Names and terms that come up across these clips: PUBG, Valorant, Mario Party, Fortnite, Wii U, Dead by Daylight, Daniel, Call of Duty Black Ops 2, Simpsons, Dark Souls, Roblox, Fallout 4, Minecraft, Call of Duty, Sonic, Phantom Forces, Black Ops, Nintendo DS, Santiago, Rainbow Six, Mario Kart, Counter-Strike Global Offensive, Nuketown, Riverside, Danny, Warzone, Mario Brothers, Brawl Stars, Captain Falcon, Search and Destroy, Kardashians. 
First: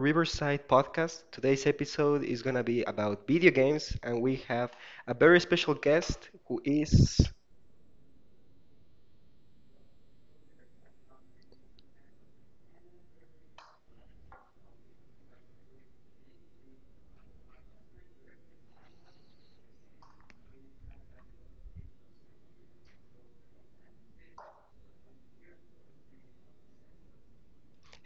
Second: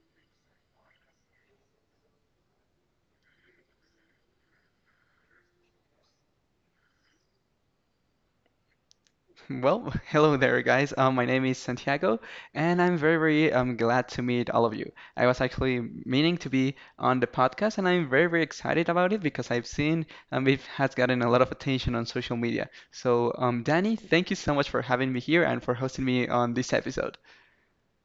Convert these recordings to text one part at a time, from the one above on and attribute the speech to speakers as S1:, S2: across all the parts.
S1: Riverside podcast. Today's episode is going to be about video games, and we have a very special guest who is.
S2: Well, hello there, guys. My name is Santiago, and I'm very, very glad to meet all of you. I was actually meaning to be on the podcast, and I'm very, very excited about it because I've seen it has gotten a lot of attention on social media. So, Danny, thank you so much for having me here and for hosting me on this episode.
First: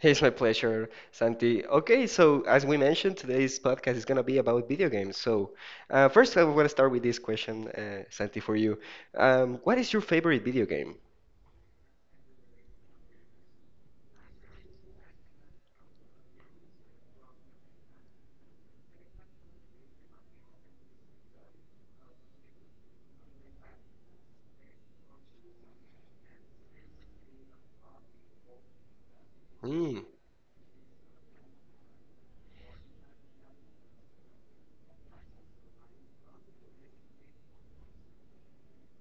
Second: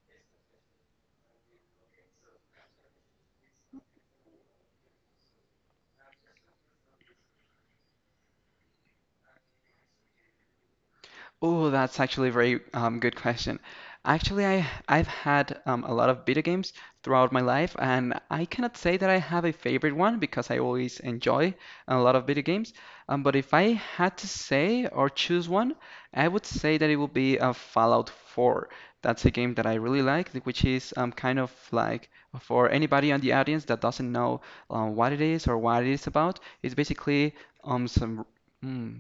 S1: It's my pleasure, Santi. Okay, so as we mentioned, today's podcast is going to be about video games. So, first, I want to start with this question, Santi, for you. What is your favorite video game?
S2: Oh, that's actually a very good question. Actually, I've had a lot of video games throughout my life, and I cannot say that I have a favorite one because I always enjoy a lot of video games. But if I had to say or choose one, I would say that it would be Fallout 4. That's a game that I
S1: Hmm.
S2: really like, which is kind of like for anybody on the audience that doesn't know what it is or what it is about. It's basically um, some. hmm,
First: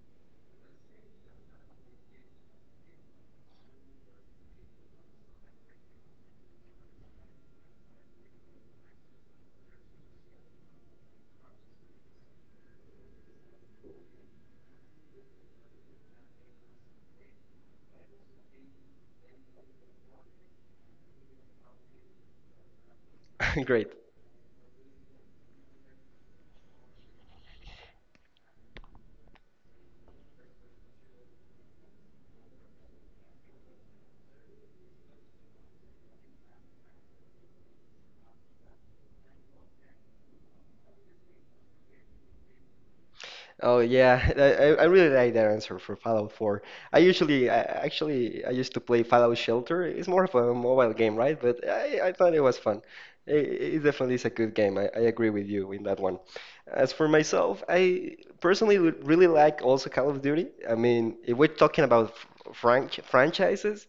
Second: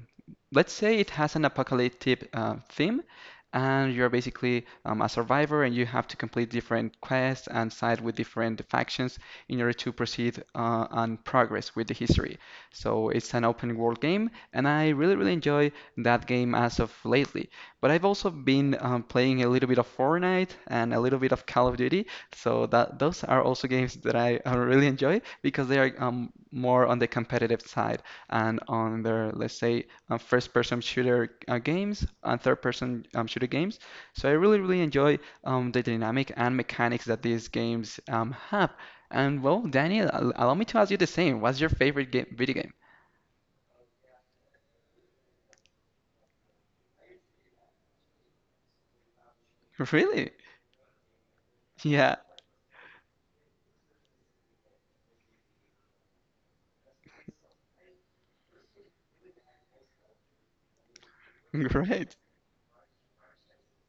S2: let's say it has an apocalyptic theme, and you're basically a survivor, and you have to complete different quests and side with different factions in order to proceed and progress with the history. So it's an open world game, and I really, really enjoy that game as of lately. But I've also been playing a little bit of Fortnite and a little bit of Call of Duty, so that those are also
S1: Great.
S2: games that I really enjoy because they are more on the competitive side and on their, let's say, first-person shooter games and third-person shooter games. So I really, really enjoy the dynamic and mechanics that these games have. And well, Daniel, allow me to ask you the same. What's your favorite game, video game?
S1: Oh yeah, I really like that answer for Fallout 4. I usually, I, actually, I used to play Fallout Shelter. It's more
S2: Really?
S1: of a mobile game, right? But I
S2: Yeah,
S1: thought it was fun. It definitely is a good game. I agree with you in that one. As for myself, I personally would really like also Call of Duty. I mean, if we're talking about
S2: great.
S1: franchises,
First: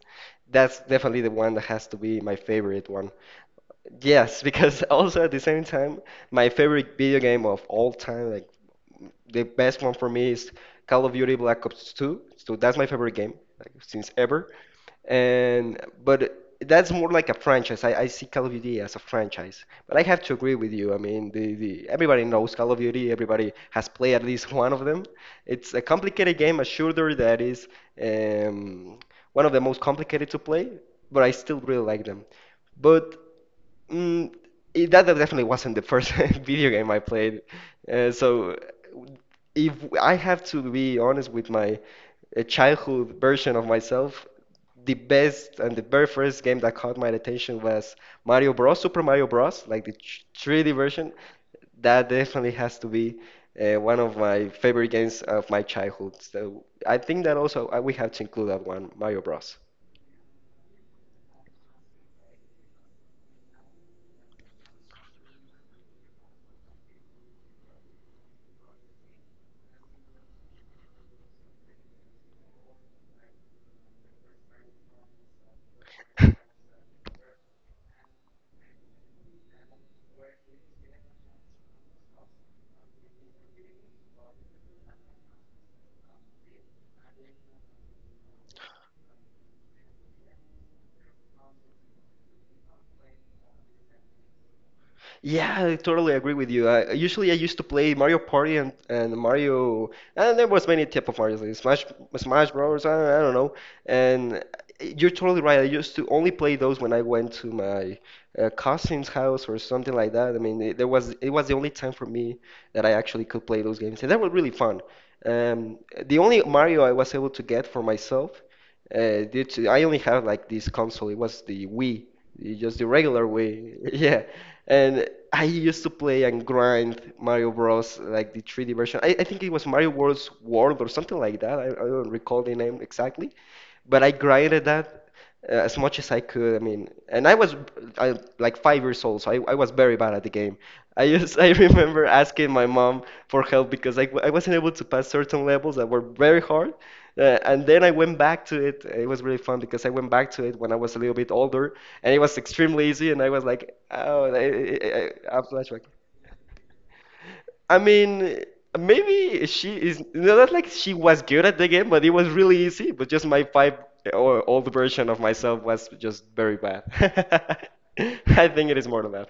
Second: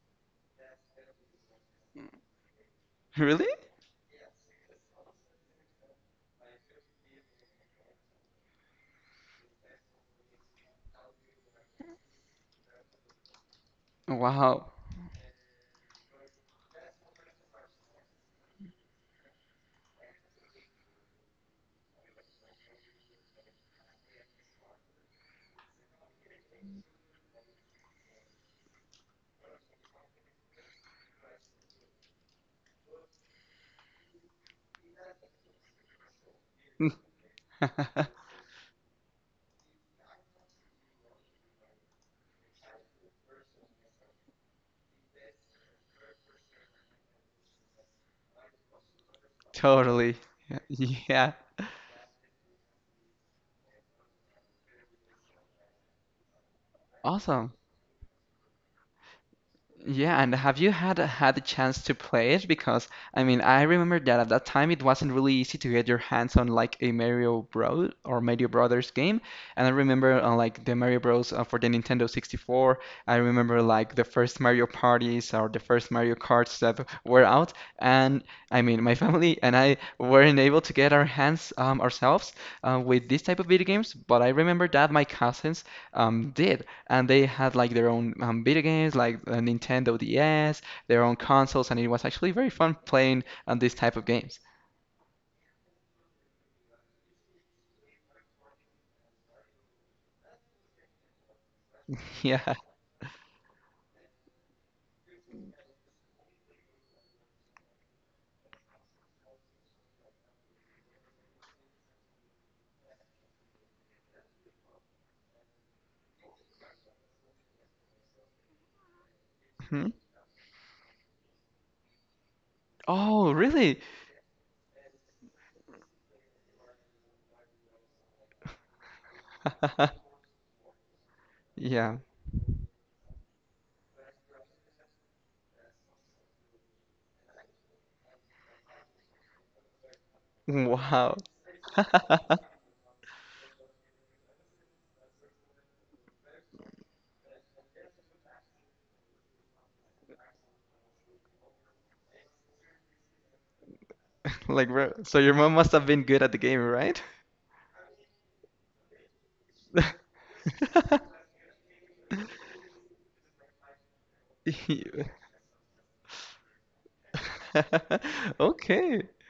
S1: that's definitely the one that has to be my favorite one.
S2: Really?
S1: Yes, because also at the same time, my favorite video game of all time, like the best one for me is Call of Duty Black Ops 2. So that's my favorite game, like since ever.
S2: Wow.
S1: And but that's more like a franchise. I see Call of Duty as a franchise. But I have to agree with you. I mean, the everybody knows Call of Duty. Everybody has played at least one of them. It's a complicated game, a shooter that is um, one of the most complicated to play. But I still really like them. But Mm, that definitely wasn't the first video game I played. Uh, so, if I have to be honest with my childhood version of myself, the best and the very first game that caught my attention was Mario Bros. Super Mario Bros. Like the
S2: Totally.
S1: 3D
S2: Yeah.
S1: version.
S2: Yeah.
S1: That definitely has to be one of my favorite games of my childhood. So I think that
S2: Awesome.
S1: also we have to include that one, Mario Bros.
S2: Yeah, and have you had the chance to play it? Because I mean, I remember that at that time it wasn't really easy to get your hands on like a Mario Bros. Or Mario Brothers game. And I remember like the Mario Bros. For the Nintendo 64. I remember like the first Mario parties or the first Mario Karts that were out. And I mean, my family and I weren't able to get our hands ourselves with this type of video games. But I remember that my cousins did and they had like their own video games, like a Nintendo DS, their own consoles, and it was actually very fun playing on these type of games.
S1: Yeah, I totally agree with you. I used to play Mario Party and Mario, and there was many type of Mario, like Smash
S2: Yeah.
S1: Smash Bros. I don't know. And you're totally right. I used to only play those when I went to my cousin's house or something like that. I mean, it was the only time for me that I actually could play those games, and that was really fun. Um, the only Mario I was able to get for myself due to I
S2: Mhm.
S1: only had like this console. It was the Wii, just the regular
S2: Oh, really?
S1: Wii. Yeah, and I used to play and grind Mario Bros. Like the 3D version. I think it was Mario Bros. World or something like that. I
S2: Yeah.
S1: don't recall the name exactly, but I grinded that as much as I could. I mean, and like 5 years old, so I was very bad at the game. I
S2: Wow.
S1: just I remember asking my mom for help because I wasn't able to pass certain levels that were very hard. And then I went back to it. It was really fun because I went back to it when I was a little bit older, and it was extremely easy. And I was like, oh,
S2: Like, bro, so your
S1: I'm
S2: mom must
S1: flashback.
S2: have been good at the game, right?
S1: I mean, maybe she is not like she was good at the game, but it was really easy. But just my five or old version of myself was just very bad. I think it is more
S2: Okay.
S1: than that.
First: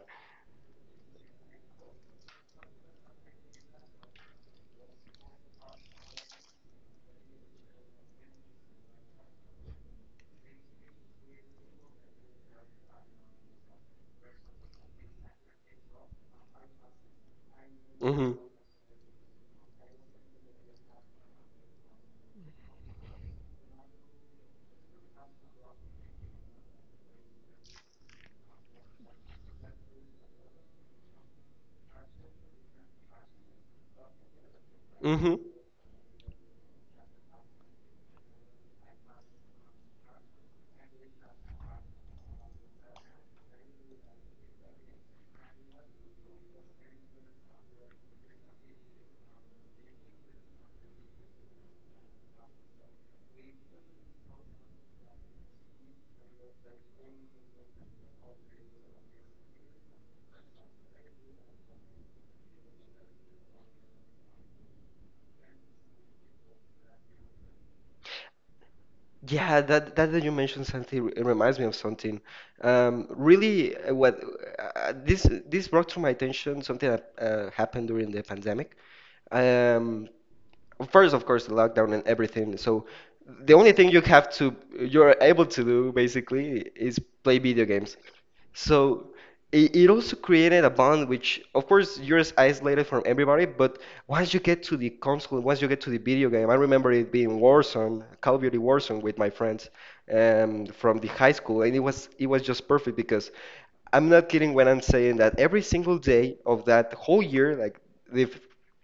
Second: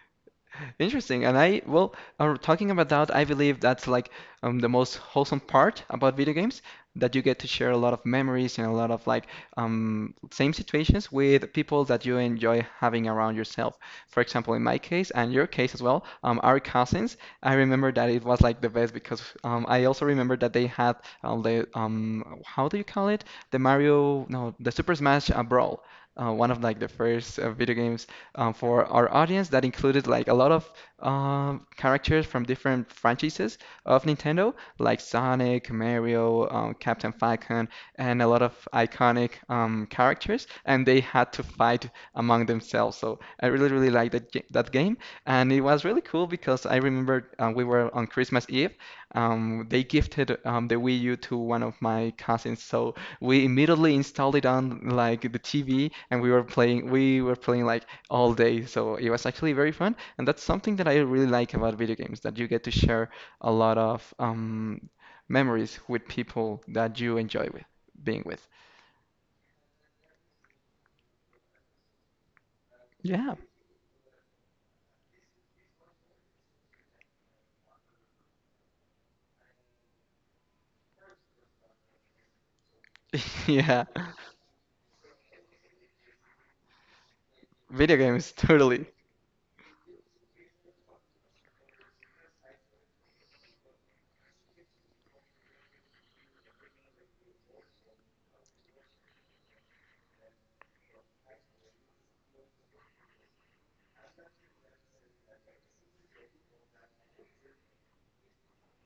S2: Interesting. And I, well, talking about that, I believe that's like the most wholesome part about video games, that you get to share a lot of memories and a lot of like same situations with people that you enjoy having around yourself. For example, in my case and your case as well, our cousins, I remember that it
S1: Hmm.
S2: was like the best because I also remember that they had how do you call it? The Mario, no, the Super Smash Brawl. One of like the first video games for our audience that included like a lot of characters from different franchises of Nintendo, like
S1: Hmm.
S2: Sonic, Mario, Captain Falcon, and a lot of iconic characters, and they had to fight among themselves. So I really, really liked that game, and it was really cool because I remember we were on Christmas Eve. They gifted the Wii U to one of my cousins, so we immediately installed it on like the TV, and we were playing. We were playing like all day. So it was actually very fun, and that's something that I really like about video games, that you get to share a lot of memories with people that you enjoy with being with.
S1: Yeah, that you mentioned something it reminds me of something.
S2: Yeah,
S1: Really, what This brought to my attention something that happened during the pandemic. Um, First, of course, the lockdown and everything. So the only
S2: yeah,
S1: thing you're able to do basically is play video
S2: video
S1: games.
S2: games totally.
S1: So it also created a bond which, of course, you're isolated from everybody, but once you get to the console, once you get to the video game, I remember it being Warzone, Call of Duty Warzone with my friends from the high school, and it was just perfect because I'm not kidding when I'm saying that every single day of that whole year, like the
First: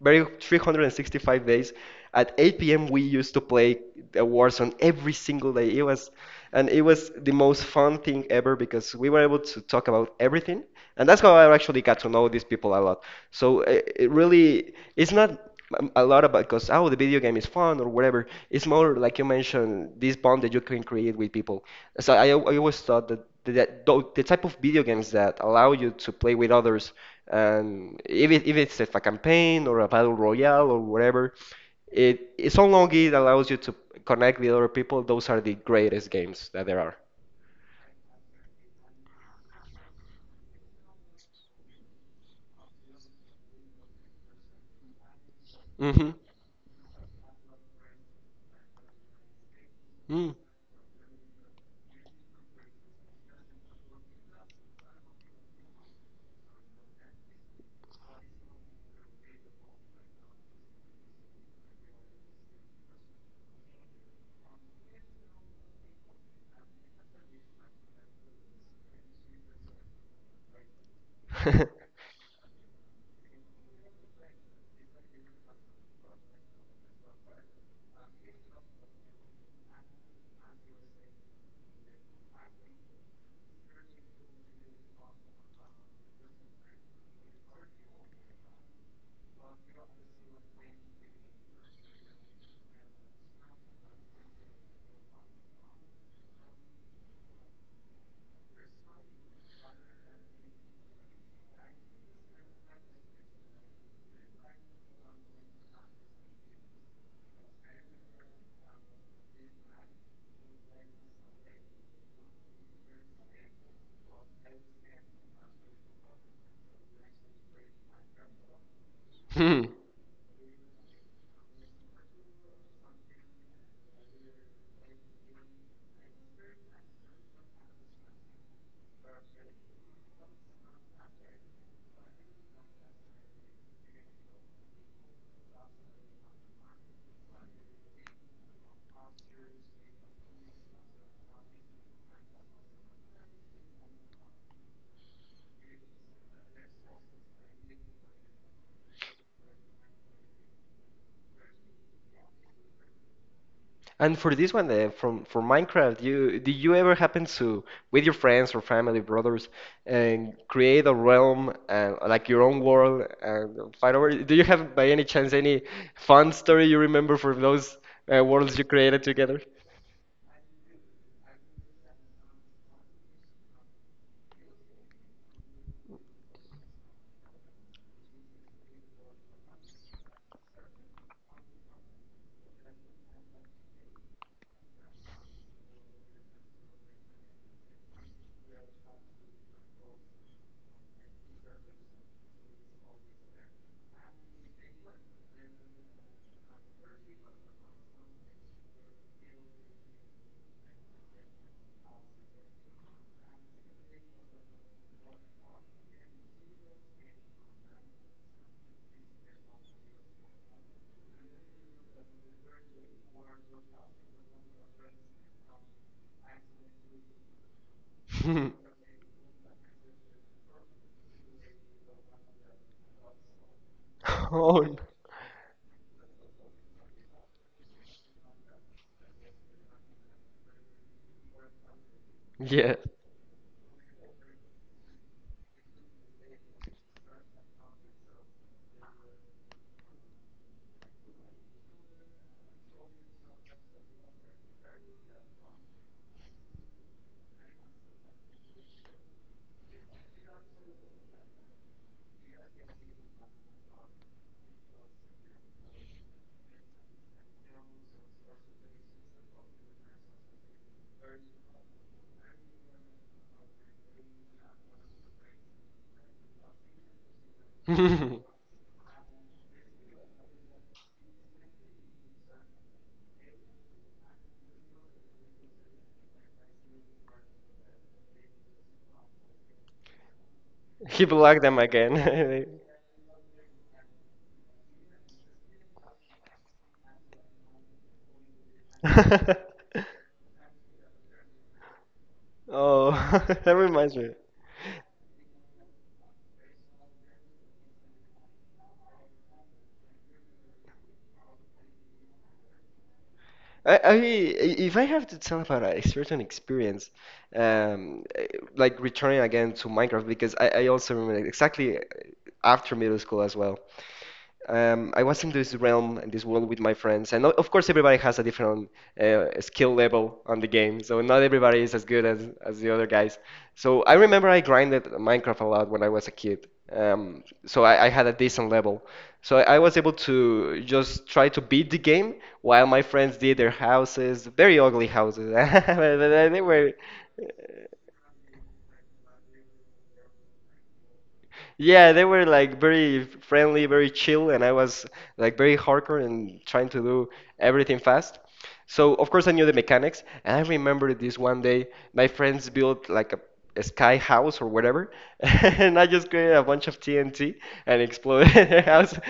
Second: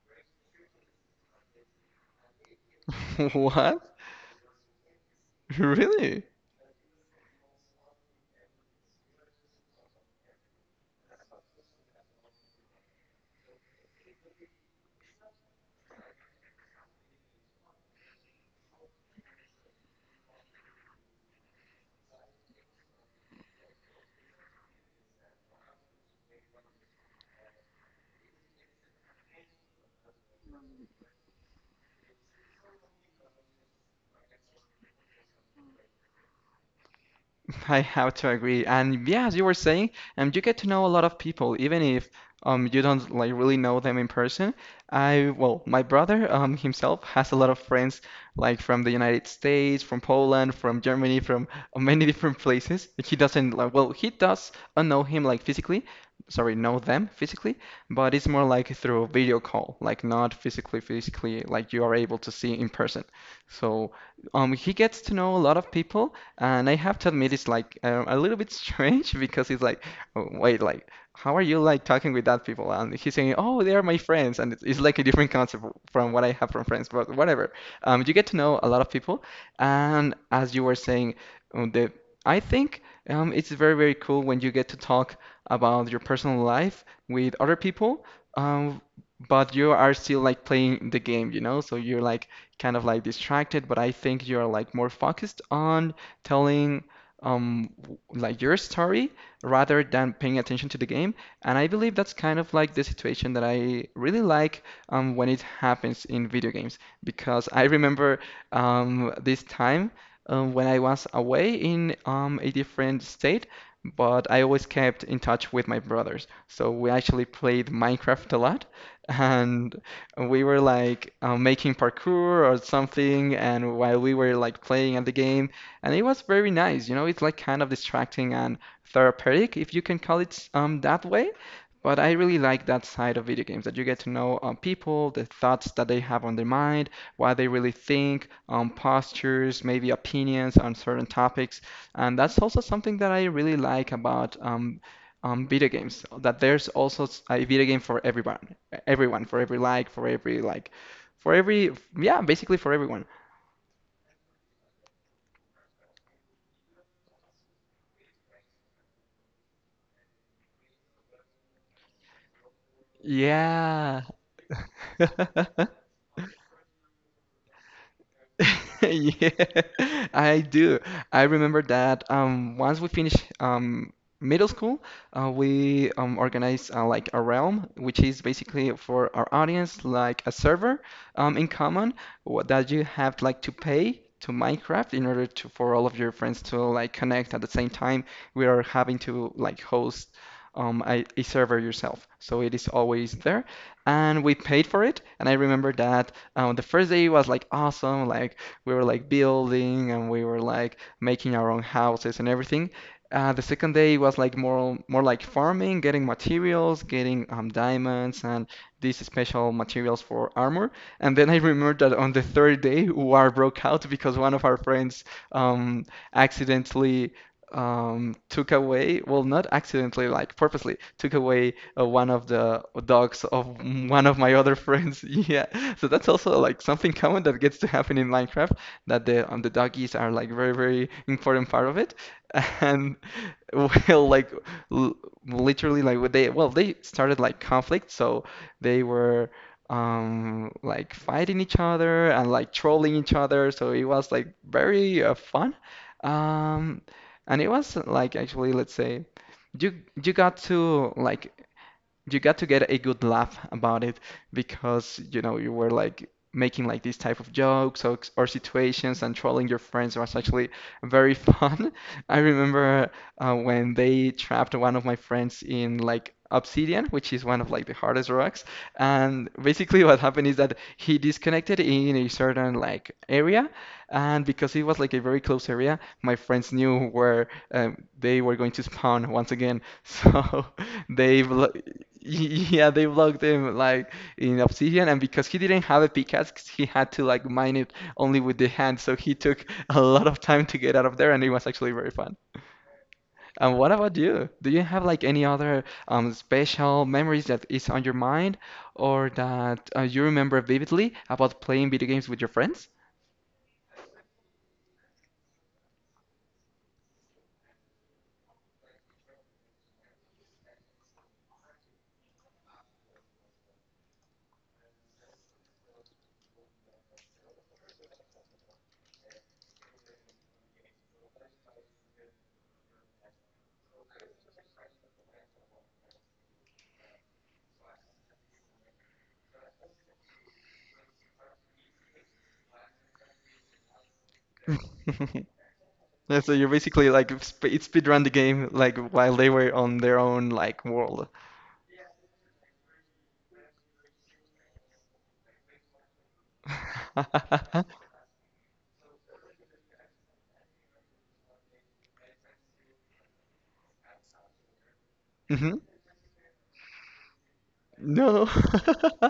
S1: very 365 days. At 8 p.m. we used to play
S2: What?
S1: a Warzone every single day.
S2: Really?
S1: And it was the most fun thing ever because we were able to talk about everything, and that's how I actually got to know these people a lot. So it really, it's not a lot about because oh the video game is fun or whatever. It's more like you mentioned this bond that you can create with people. So I always thought that the type of video games that allow you to play with others, and if it's if a campaign or a battle royale or whatever, it it's so long it allows you to connect with other people. Those are the greatest games that there are.
S2: I have to agree. And yeah, as you were saying, you get to know a lot of people, even if you don't like really know them in person. I, well, my
S1: Mm-hmm.
S2: brother himself has a lot of friends like from the United States, from Poland, from Germany, from many different places. He doesn't like, well, he does know him like physically, sorry, know them physically, but it's more like through video call, like not physically, physically like you are able to see in person. So he gets to know a lot of people. And I have to admit, it's like a little bit strange because it's like, "Oh, wait, like, how are you
S1: Mm.
S2: like talking with that people? And he's saying, oh, they are my friends. And it's like a different concept from what I have from friends, but whatever. You get to know a lot of people. And as you were saying, um, the, I think it's very, very cool when you get to talk about your personal life with other people. Um, but you are still like playing the game, you know? So you're like kind of like distracted, but I think you're like more focused on telling like your story rather than paying attention to the game. And I believe that's kind of like the situation that I really like when it happens in video games because I remember this time when I was away in a different state. But I always kept in touch with my brothers. So we actually played Minecraft a lot.
S1: Hmm.
S2: And we were like making parkour or something. And while we were like playing at the game, and it was very nice. You know, it's like kind of distracting and therapeutic, if you can call it that way. But I really like that side of video games that you get to know people, the thoughts that they have on their mind, what they really think, postures, maybe opinions on certain topics. And that's also something that I really like about video games, that there's also a video game for everyone, everyone, for every like, for every like, for every, yeah, basically for everyone.
S1: And for this one, from for Minecraft, you ever happen to, with your friends or family, brothers, and create a realm and like your own world and fight
S2: Yeah.
S1: over it? Do you have by any chance any fun story you remember from those worlds you created
S2: Yeah,
S1: together?
S2: I do. I remember that once we finished middle school, we organized like a realm, which is basically for our audience like a server in common that you have like to pay to Minecraft in order to for all of your friends to like connect at the same time. We are having to like host a server yourself, so it is always there, and we paid for it. And I remember that. The first day was like awesome. Like we were like building and we were like making our own houses and everything. The second day was like more like farming, getting materials, getting diamonds and these special materials for armor. And then I remember that on the third day, war broke out because one of our friends um, accidentally, took away, well, not accidentally, like purposely, took away one of the dogs of one of my
S1: Oh,
S2: other
S1: no.
S2: friends. Yeah, so that's also like something common that gets to happen in Minecraft, that the doggies are like very, very important part of it.
S1: Yeah.
S2: And well, like l literally, they started like conflict, so they were. Like fighting each other and like trolling each other, so it was like very fun. Um, and it was like actually, let's say, you you got to like you got to get a good laugh about it because you know you were like making like these type of jokes or situations and trolling your friends was actually very fun. I remember when they trapped one of my friends in like obsidian, which is one of like the hardest rocks, and basically what happened is that he disconnected in a certain like area and because it was like a very close area, my friends knew where they were going to spawn once again. So
S1: He
S2: they,
S1: blocked
S2: blo-
S1: them again.
S2: yeah, they blocked him like in Obsidian. And because he didn't have a pickaxe, he had to like mine it only with the hand. So he took a lot of time to get out of there, and it was actually very fun.
S1: Oh, that
S2: And what
S1: reminds
S2: about
S1: me.
S2: you? Do you have like any other special memories that is on your mind, or that you remember vividly about playing video games with your friends?
S1: I If I have to tell about a certain experience, um, eh, like returning again to Minecraft because I also remember exactly after middle school as well, I was in this realm, in this world with my friends, and of course everybody has a different skill level on the game, so not everybody is as good as the other guys. So I remember I grinded Minecraft a lot when I was a kid, so I had a decent level. So I was able to just try to beat the game while my friends did their houses, very ugly houses.
S2: Yeah, so
S1: They
S2: you're
S1: were.
S2: basically like sp it speed run the game like while they were on their own like world.
S1: Yeah, they were like very friendly, very chill, and I was like very hardcore and trying to do everything fast. So of course I knew the mechanics, and I remember this one day my friends built like a sky house or whatever,
S2: hmm
S1: and I just created a bunch of TNT and
S2: No.
S1: exploded their house,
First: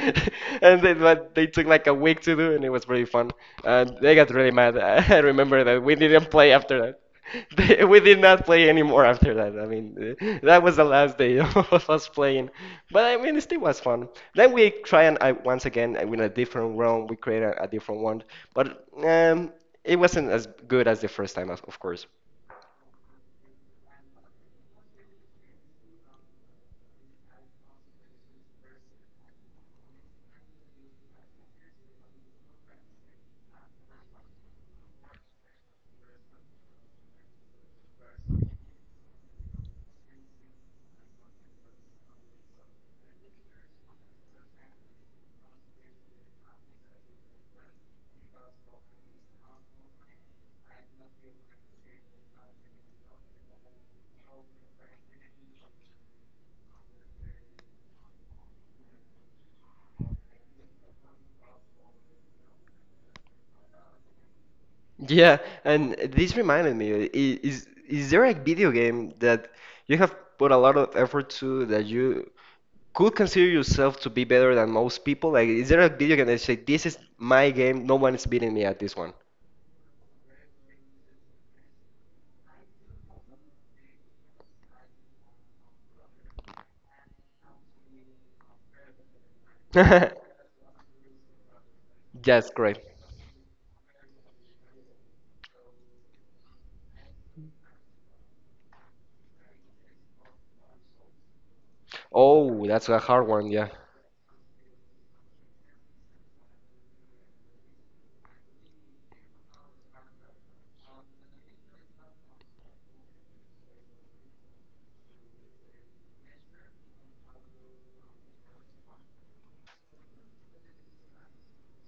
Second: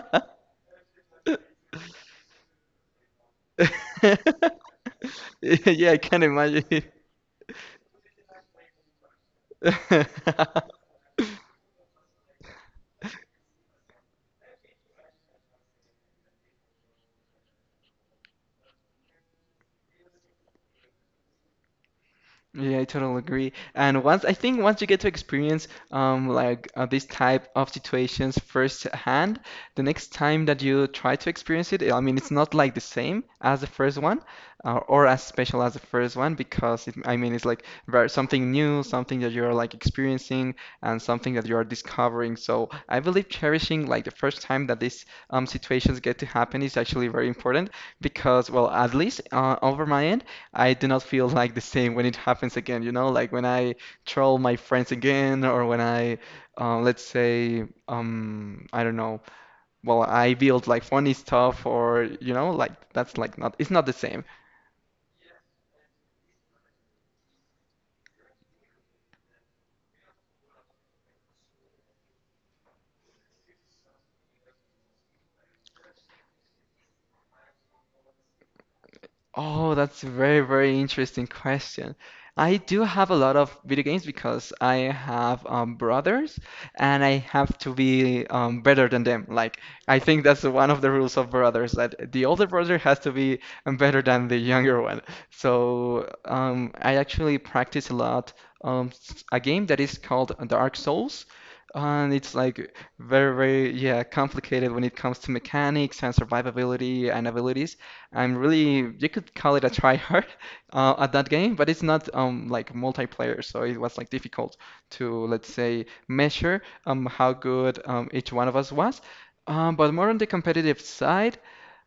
S1: and then but they took like a week to do, and it was really fun. And they got really mad. I remember that
S2: Yeah,
S1: we
S2: I can
S1: didn't play after
S2: imagine.
S1: that. We did not play anymore after that. I mean, that was the last day of us playing. But I mean, it still was fun. Then we try and I, once again with a different room. We create a different one, but it wasn't as good as the first time, of course.
S2: Yeah, I totally agree. And once I think once you get to experience like this type of situations firsthand, the next time that you try to experience it, I mean it's not like the same as the first one, or as special as the first one because it, I mean it's like very, something new, something that you're like experiencing and something that you're discovering. So I believe cherishing like the first time that these situations get to happen is actually very important because well at least over my end. I do not feel like the same when it happens again, you know, like when I troll my friends again, or when I let's say, I don't know, well, I build like funny stuff, or you know, like that's like not, it's not the same.
S1: Yeah, and this reminded me, is there a video game that you have put a lot of effort to that you could consider yourself to be better than most people? Like, is there a video game that you say, this is my game, no one is beating me at this one?
S2: Oh, that's a very, very interesting question. I do have a lot of video games because I have brothers and I have to be better than them. Like, I think that's one of the rules of brothers that the older
S1: Yes, great.
S2: brother has to be better than the younger one. So, I actually practice a lot a game that is called Dark Souls. And it's like
S1: Oh, that's a hard
S2: very,
S1: one, yeah.
S2: very, yeah, complicated when it comes to mechanics and survivability and abilities. I'm really you could call it a tryhard at that game, but it's not like multiplayer, so it was like difficult to let's say measure how good each one of us was. But more on the competitive side,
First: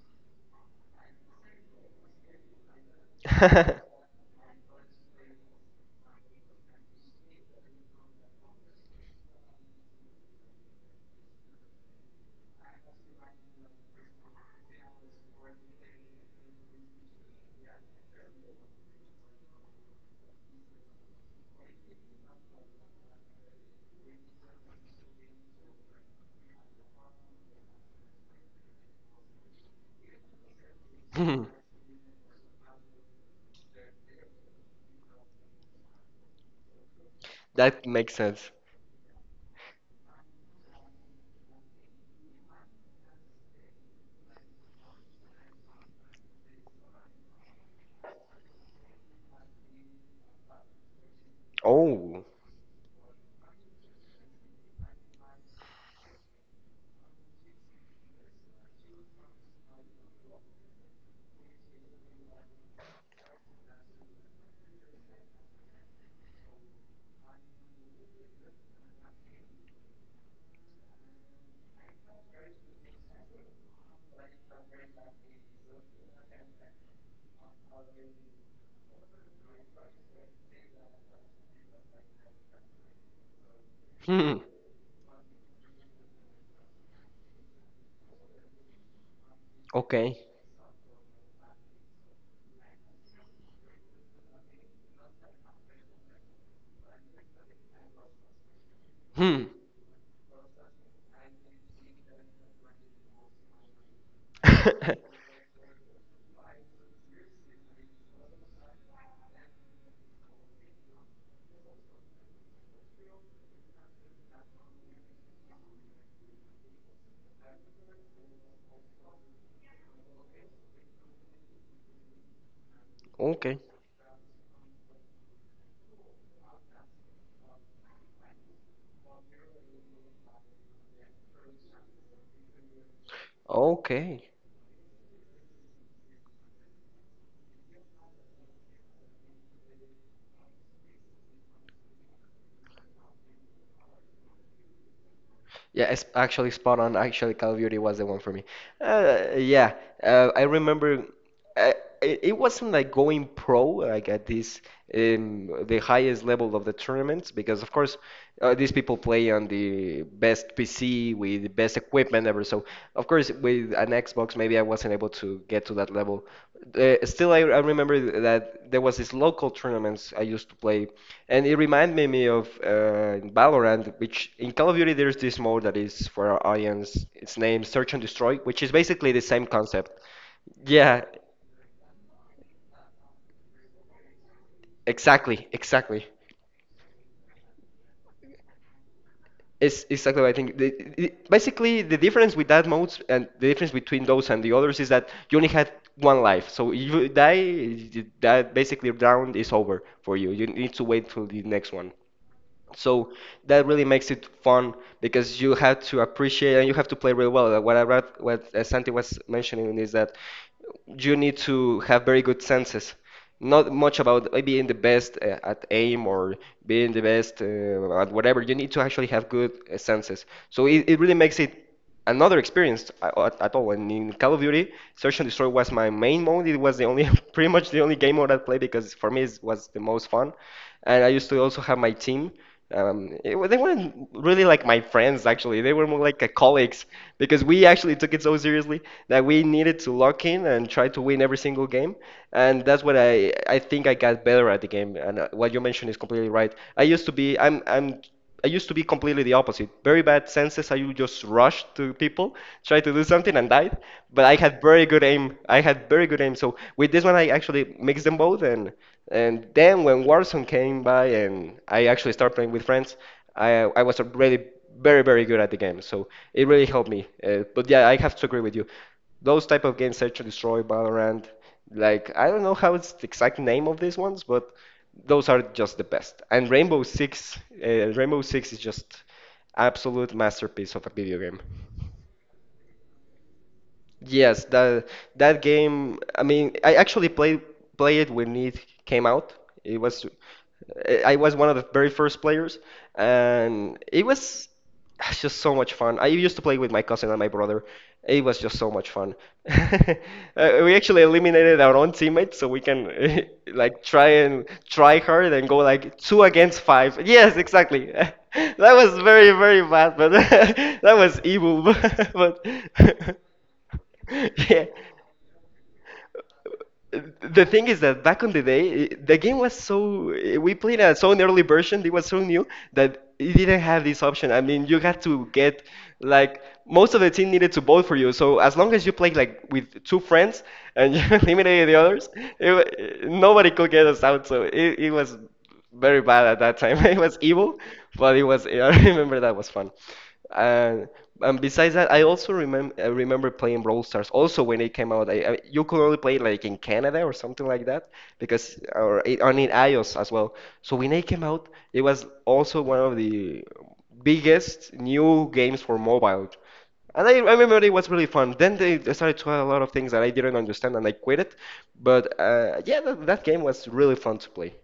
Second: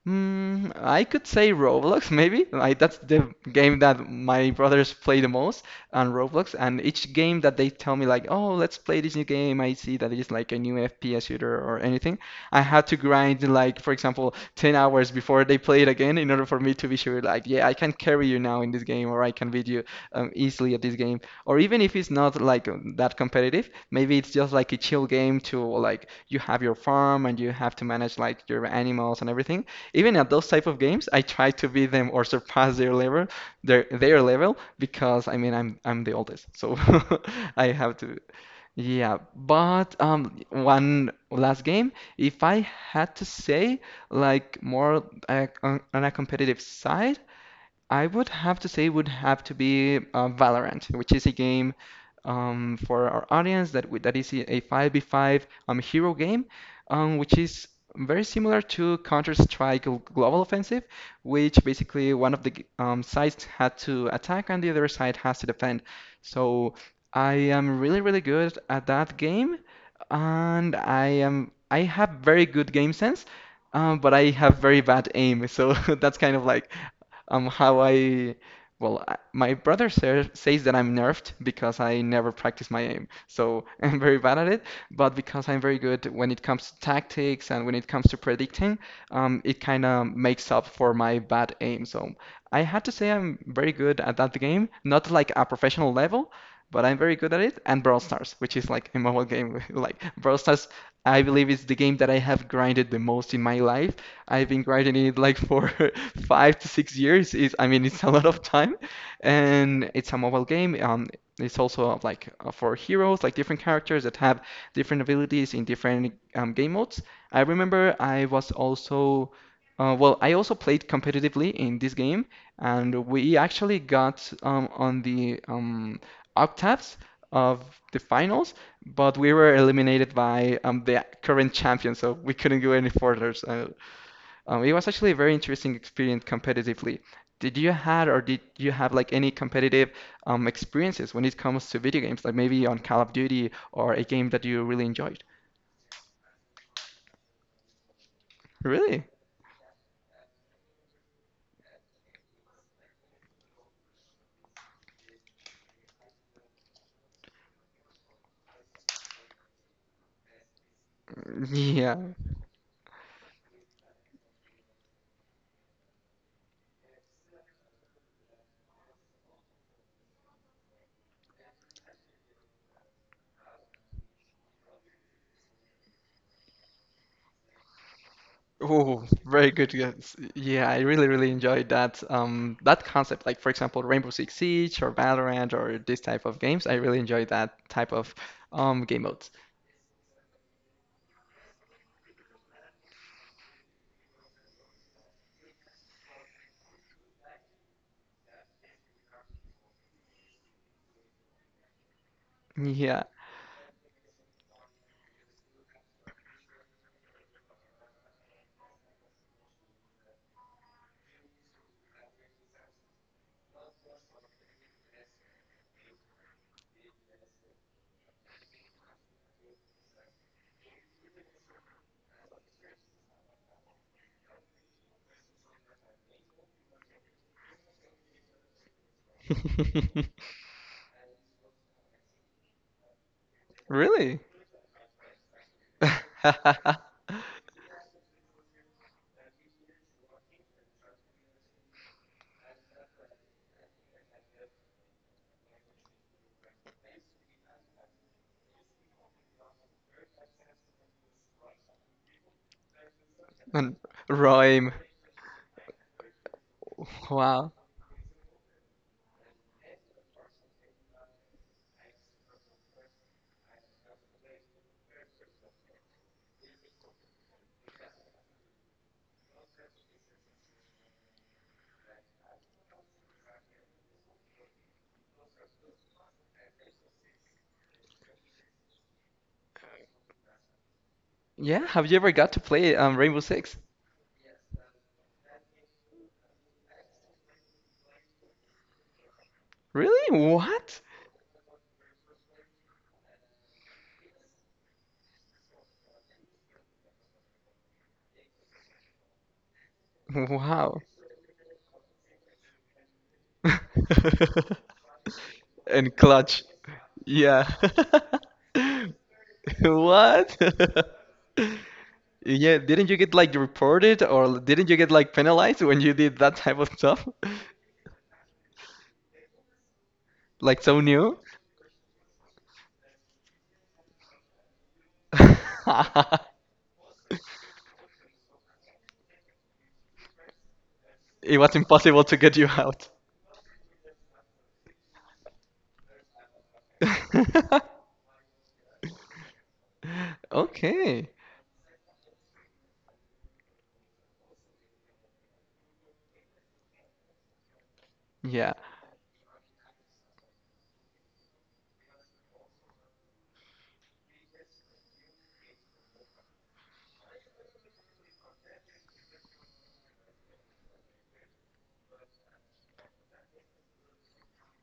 S2: Mm, I could say Roblox, maybe. Like, that's the game that my brothers play the most on Roblox. And each game that they tell me, like, oh, let's play this new game, I see that it's like a new FPS shooter or anything. I had to grind, like, for example, 10 hours before they play it again in order for me to be sure, like, yeah, I can carry you now in this game, or I can beat you easily at this game. Or even if it's not like that competitive, maybe it's just like a chill game to like you have your farm and you have to manage like your animals and everything even at those type of games, I
S1: Hmm.
S2: try to beat them or surpass their level, their level, because I mean I'm the oldest, so I
S1: That
S2: have
S1: makes
S2: to.
S1: sense.
S2: Yeah, but one last game, if I had to say, like more on a competitive side, I would have to say would have to be Valorant, which is a game
S1: Oh.
S2: for our audience that we, that is a 5v5 hero game, which is very similar to Counter-Strike Global Offensive, which basically one of the sides had to attack and the other side has to defend. So I am really, really good at that game, and I am I have very good game sense, but I have very bad aim. So that's kind of like how I, well, I, my brother says that I'm nerfed because I never practice my aim. So I'm very
S1: Hmm.
S2: bad at it, but because I'm very good when it comes to tactics and when it comes to predicting, it kind of
S1: Okay.
S2: makes up for my bad aim. So I had to say I'm very good at that game, not like a professional level, but I'm very good at it. And Brawl Stars, which is like a mobile
S1: Hmm.
S2: game, like Brawl Stars, I believe is the game that I have grinded the most in my life I've been grinding it like for 5 to 6 years. Is I mean, it's a lot of time, and it's a mobile game. It's also like for heroes, like different characters that have different abilities in different game modes. I remember I was also, I also played competitively in this game, and we
S1: Okay.
S2: actually got on the octaves of the finals, but we were eliminated by the current champion, so we couldn't go any further. So
S1: Okay.
S2: it was actually a very interesting experience competitively. Did you have like any competitive experiences when it comes to video games, like maybe on Call of Duty or a game that you really enjoyed?
S1: Yeah, it's actually spot on. Actually, Call of Duty was the one for me.
S2: Really?
S1: Uh, yeah, I remember. Uh, it wasn't like going pro, like at this the highest level of the tournaments, because of course these people play on the best PC with the best
S2: Yeah.
S1: equipment ever. So of course, we an Xbox, maybe I wasn't able to get to that level. Still, I remember that there was these local tournaments I used to play, and it reminded me of in Valorant, which in Call of Duty there's this mode that is for our audience. It's named Search and Destroy, which is
S2: Oh,
S1: basically the same
S2: very good.
S1: concept.
S2: Yes. Yeah, I
S1: Yeah,
S2: really, really enjoyed that that concept. Like for example, Rainbow Six Siege or
S1: exactly,
S2: Valorant or this
S1: exactly.
S2: type of games. I really enjoy that type of game modes.
S1: It's exactly what I think. Basically, the difference with that modes and the difference between those and the others is that you only had one life. So if you die, that basically round is over for you. You need to wait till the next one.
S2: Yeah.
S1: So that really makes it fun because you have to appreciate and you have to play really well. Like, what I read, what Santi was mentioning is that you need to have very good senses. Not much about being the best at aim or being the best at whatever. You need to actually have good senses. So it really makes it another experience at all. And in Call of Duty, Search and Destroy was my main mode. It was pretty much the only game mode I played because for me it was the most fun. And I used to also have my team. They weren't
S2: Really?
S1: really like my friends, actually. They were more like colleagues because we actually took it so seriously that we needed to lock in and try to win every single game. And that's what I think I got better at the game. And what you mentioned is completely right. I used to be completely the opposite. Very bad senses. I would just rush to people, try to do something, and
S2: And
S1: died. But I had
S2: Rhyme.
S1: very good aim. I had very good aim. So with this one, I
S2: Wow.
S1: actually mixed them both, and then when Warzone came by, and I actually started playing with friends, I I was already very very good at the game. So it really helped me. But yeah, I have to agree with you, those type of games, Search and Destroy, Valorant, like I don't know how it's the exact name of these ones, but those are just the best. And Rainbow Six is just absolute masterpiece of a video game.
S2: Yeah, have you ever got to play Rainbow Six?
S1: Yes, that game. I mean, I actually played play it when it came out. It was
S2: Really? What?
S1: I was one of the very first players, and it was just so much fun. I used to play with my cousin and my brother. It was just so much fun. We
S2: Wow.
S1: actually eliminated our own teammates so we can like try and try hard and go like
S2: And
S1: two
S2: Clutch.
S1: against five. Yes,
S2: Yeah.
S1: exactly. That was very, very bad, but
S2: What?
S1: that was evil, but.
S2: Yeah, didn't you get like reported or
S1: Yeah.
S2: didn't you get like penalized when you did that type of stuff?
S1: The thing is that, back on the day, the game was so, we
S2: Like
S1: played
S2: so
S1: a so an
S2: new?
S1: early version. It was so new that it didn't have this option. I mean, you had to get, like, most of the team needed to vote for you. So as long as you played, like, with two friends and you
S2: It was
S1: eliminated the
S2: impossible
S1: others,
S2: to get you out.
S1: nobody could get us out. So it was very bad at that time. It was evil, but it was. I remember that was fun. And
S2: Okay.
S1: and besides that, I also remember, I remember playing Brawl Stars. Also, when it came out, you could only play it, like, in Canada or something like that,
S2: Yeah.
S1: because or it, on in iOS as well. So when it came out, it was also one of the biggest new games for mobile. And I remember it was really fun. Then they started to add a lot of things that I didn't understand, and I quit it. But yeah, that game was really fun to play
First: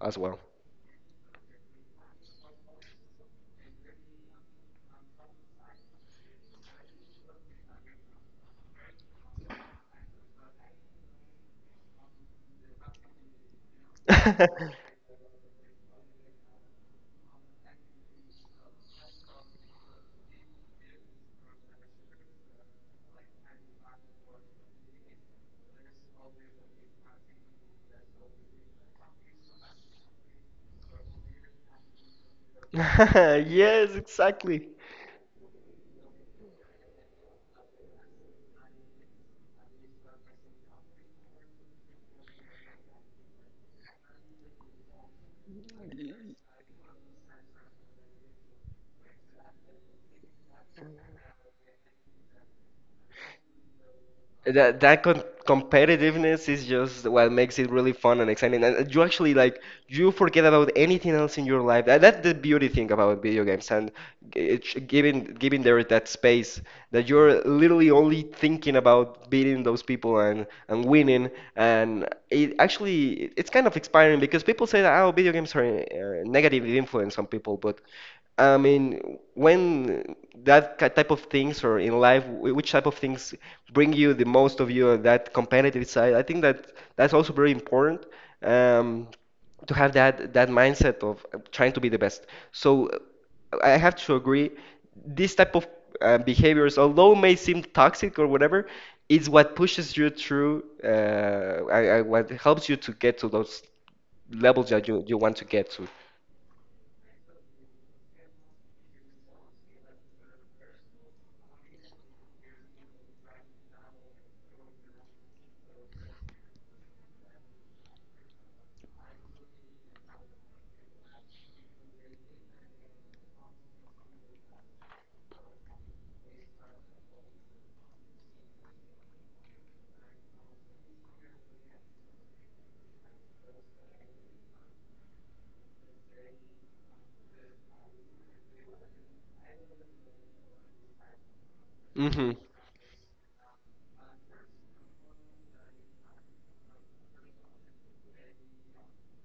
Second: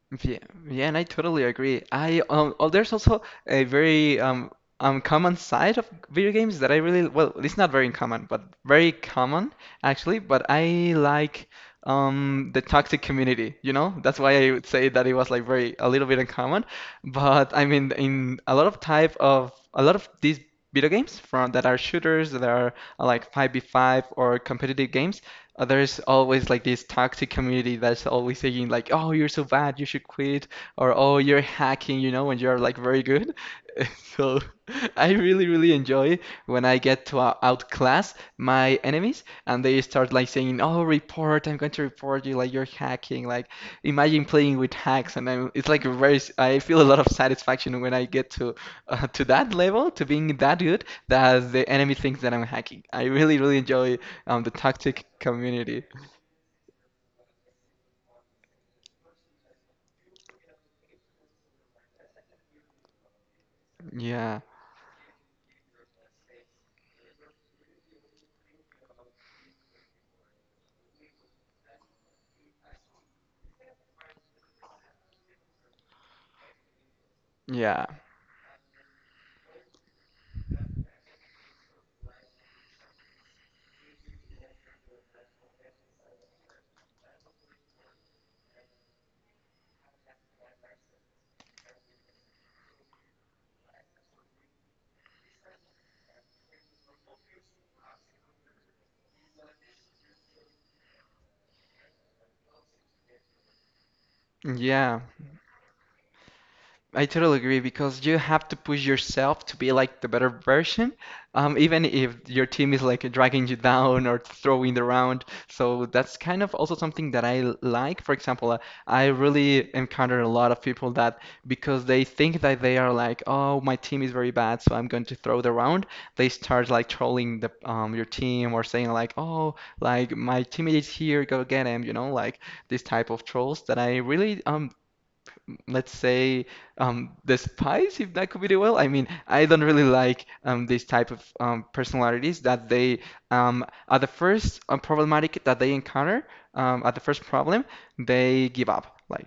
S1: as well.
S2: Yeah, yeah, and I totally agree. I oh, there's also a very common side of video games that I really well, it's not very common, but very common actually. But I like the toxic community, you know? That's why I would say that it was like very a little bit uncommon. But I mean, in a lot of type of a lot of these video games from that are shooters that are like 5v5 or competitive games there's always like this toxic community that's always saying like, "Oh, you're so bad, you should quit," or "Oh, you're hacking," you know, when you're like very good.
S1: Yes,
S2: So
S1: exactly.
S2: I really, really enjoy when I get to outclass my enemies and they start like saying, "Oh, report! I'm going to report you. Like you're hacking." Like imagine playing with hacks, it's like a I feel a lot of satisfaction when I get to that level, to being that good that the enemy thinks that I'm hacking. I really, really enjoy the
S1: That
S2: tactic
S1: com
S2: community.
S1: competitiveness is just what makes it really fun and exciting. And you actually, like, you forget about anything else in your life. That's the beauty thing about video games and
S2: Yeah,
S1: it, giving giving there that space that you're literally only thinking about beating those people and winning. And it actually, it's kind of inspiring because people say that, oh, video games are a negative influence on people, but
S2: yeah,
S1: I mean, when that type of things, or in life, which type of things bring you the most of you, that competitive side, I think that that's also very important, um, to have that mindset of trying to be the best. So I have to agree, this type of behaviors, although may seem toxic or whatever, is what pushes you through, what helps you to get to those levels that
S2: yeah.
S1: you want to get to.
S2: I totally agree because you have to push yourself to be like the better version, even if your team is like dragging you down or throwing the round. So that's kind of also something that like. For example, I really encounter a lot of people that because they think that they are like, oh, my team is very bad, so I'm going to throw the round. They start like trolling the your team or saying like, oh, like my teammate is here, go get him. You know, like this type of trolls that I really let's say the spies, if that could be the well. I mean, I don't really like this type of
S1: Hmm.
S2: personalities that they at the first problematic that they encounter at the first problem, they give up. Like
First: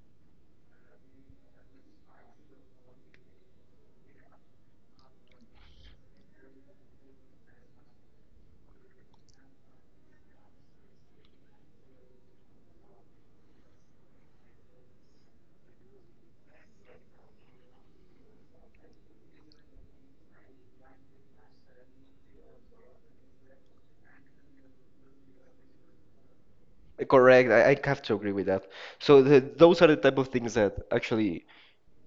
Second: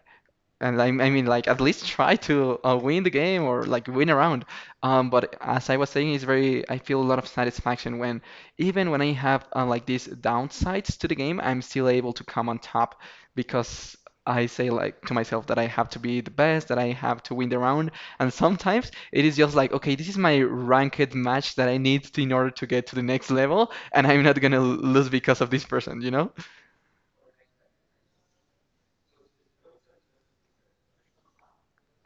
S2: and I mean, like at least try to win the game or like win a round. But as I was saying, it's very. I feel a lot of satisfaction when, even when I have like these downsides to the game, I'm still able to come on top because I say like to myself that I have to be the best, that I have to win the round. And sometimes it is just like, okay, this is my ranked match that I need to- in order to get to the next level, and I'm not gonna lose because of this person, you know?
S1: Correct. I have to agree with that. So those are the type of things that actually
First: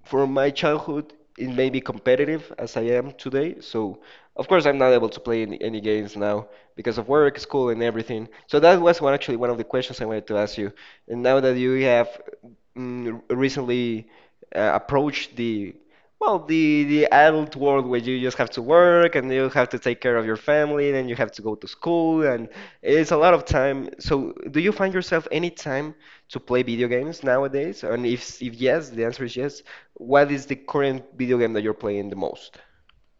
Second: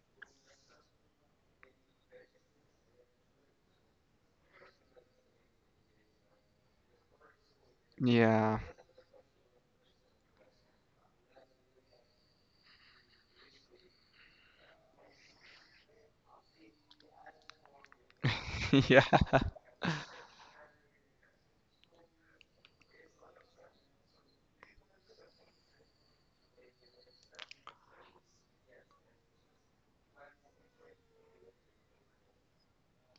S1: from my childhood, it made me competitive as I am today. So, of course, I'm not able to play any games now because of work, school, and everything. So
S2: Yeah,
S1: that was one actually one of the questions I wanted to ask you. And now that you have recently approached the, well, the adult world where you just have to
S2: yeah.
S1: work, and you have to take care of your family, then you have to go to school, and it's a lot of time. So, do you find yourself any time to play video games nowadays? And if yes, the answer is yes, what is the current video game that you're playing the most?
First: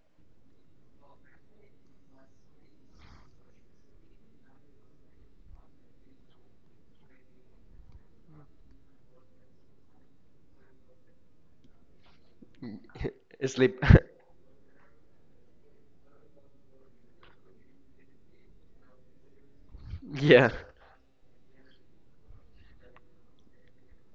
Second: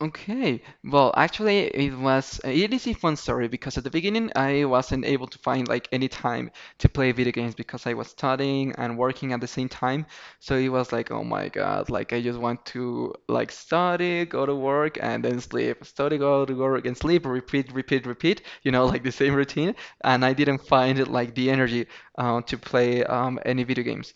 S2: Okay. Well, actually, it is a fun story because at the beginning I wasn't able to find like any time to play video games because I was studying and working at the same time. So it was like, oh my God, like I just want to like
S1: Sleep.
S2: study, go to work, and then sleep. Study, go to work, and sleep. Repeat, repeat, repeat. You know, like the same routine. And I
S1: Yeah.
S2: didn't find like the energy to play any video games.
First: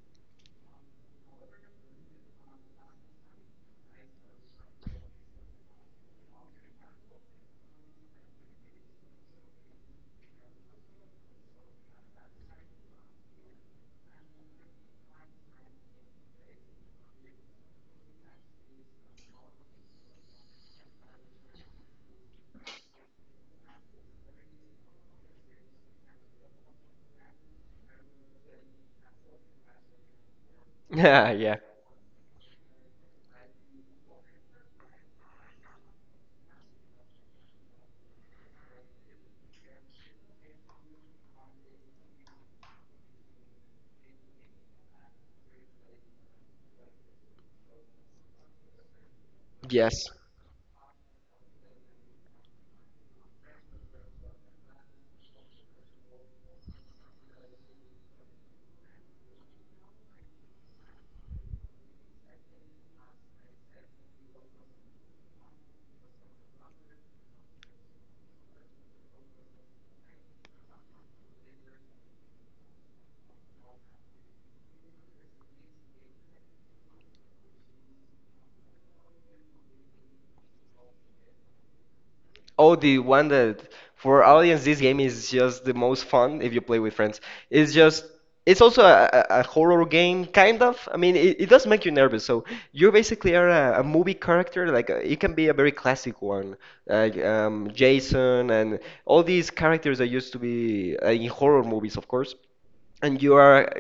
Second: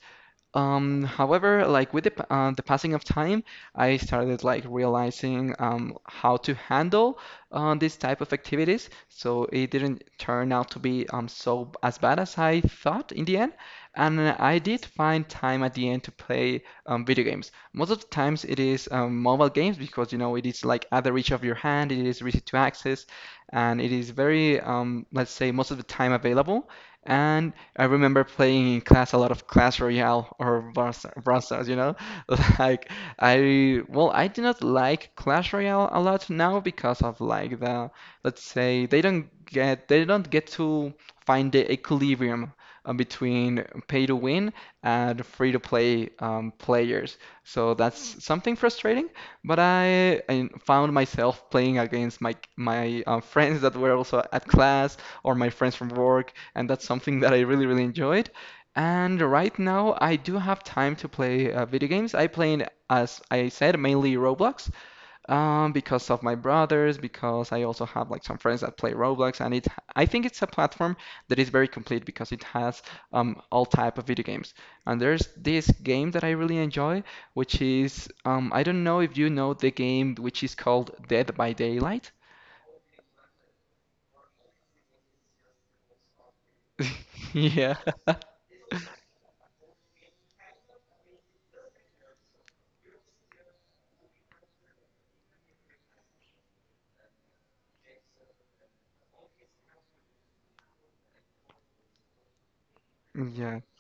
S2: However, like with the passing of time, I started like realizing how to handle this type of activities. So it didn't turn out to be as bad as I thought in the end. And I did find time at the end to play video games. Most of the times it is mobile games because you know it is like at the reach of your hand, it is easy to access, and it is very let's say most of the time available. And I remember playing in class a lot of Clash Royale or
S1: Yeah,
S2: Brawl
S1: yeah.
S2: Stars, you know? Like I well, I do not like Clash Royale a lot now because of like the. Let's say they don't get to find the equilibrium between pay to win and free to play players. So that's something frustrating, but
S1: Yes.
S2: I found myself playing against my friends that were also at class or my friends from work, and that's something that I really, really enjoyed. And right now, I do have time to play video games. I play, as I said, mainly Roblox because of my brothers, because I also have like some friends that play Roblox, and it. I think it's a platform that is very complete because it has all type of video games. And there's this game that I really enjoy, which is I don't know if you know the game, which is called Dead by Daylight.
S1: Oh, the one that, for audience, this game is just the most fun if you play with friends. It's
S2: Yeah.
S1: just, it's also a horror game, kind of. I mean, it does make you nervous. So you basically are a movie character. Like it can be a very classic one, like Jason and all these characters that used to be in horror movies, of course, and
S2: Yeah.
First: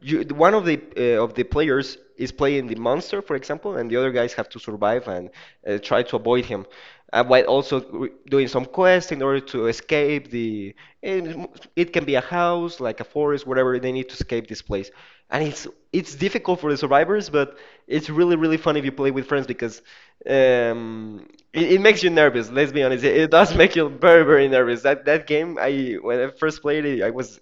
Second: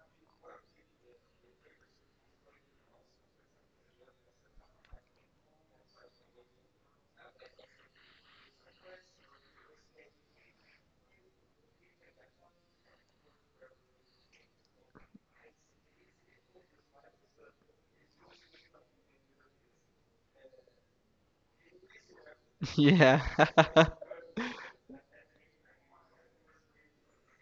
S1: you, one of the players, is playing the monster, for example, and the other guys have to survive and try to avoid him while also doing some quests in order to escape the, and it can be a house, like a forest, whatever, they need to escape this place, and it's difficult for the survivors, but it's really really fun if you play with friends because it makes you nervous. Let's be honest, it,
S2: Yeah.
S1: it does make you very very nervous. That game, I when I first played it, I was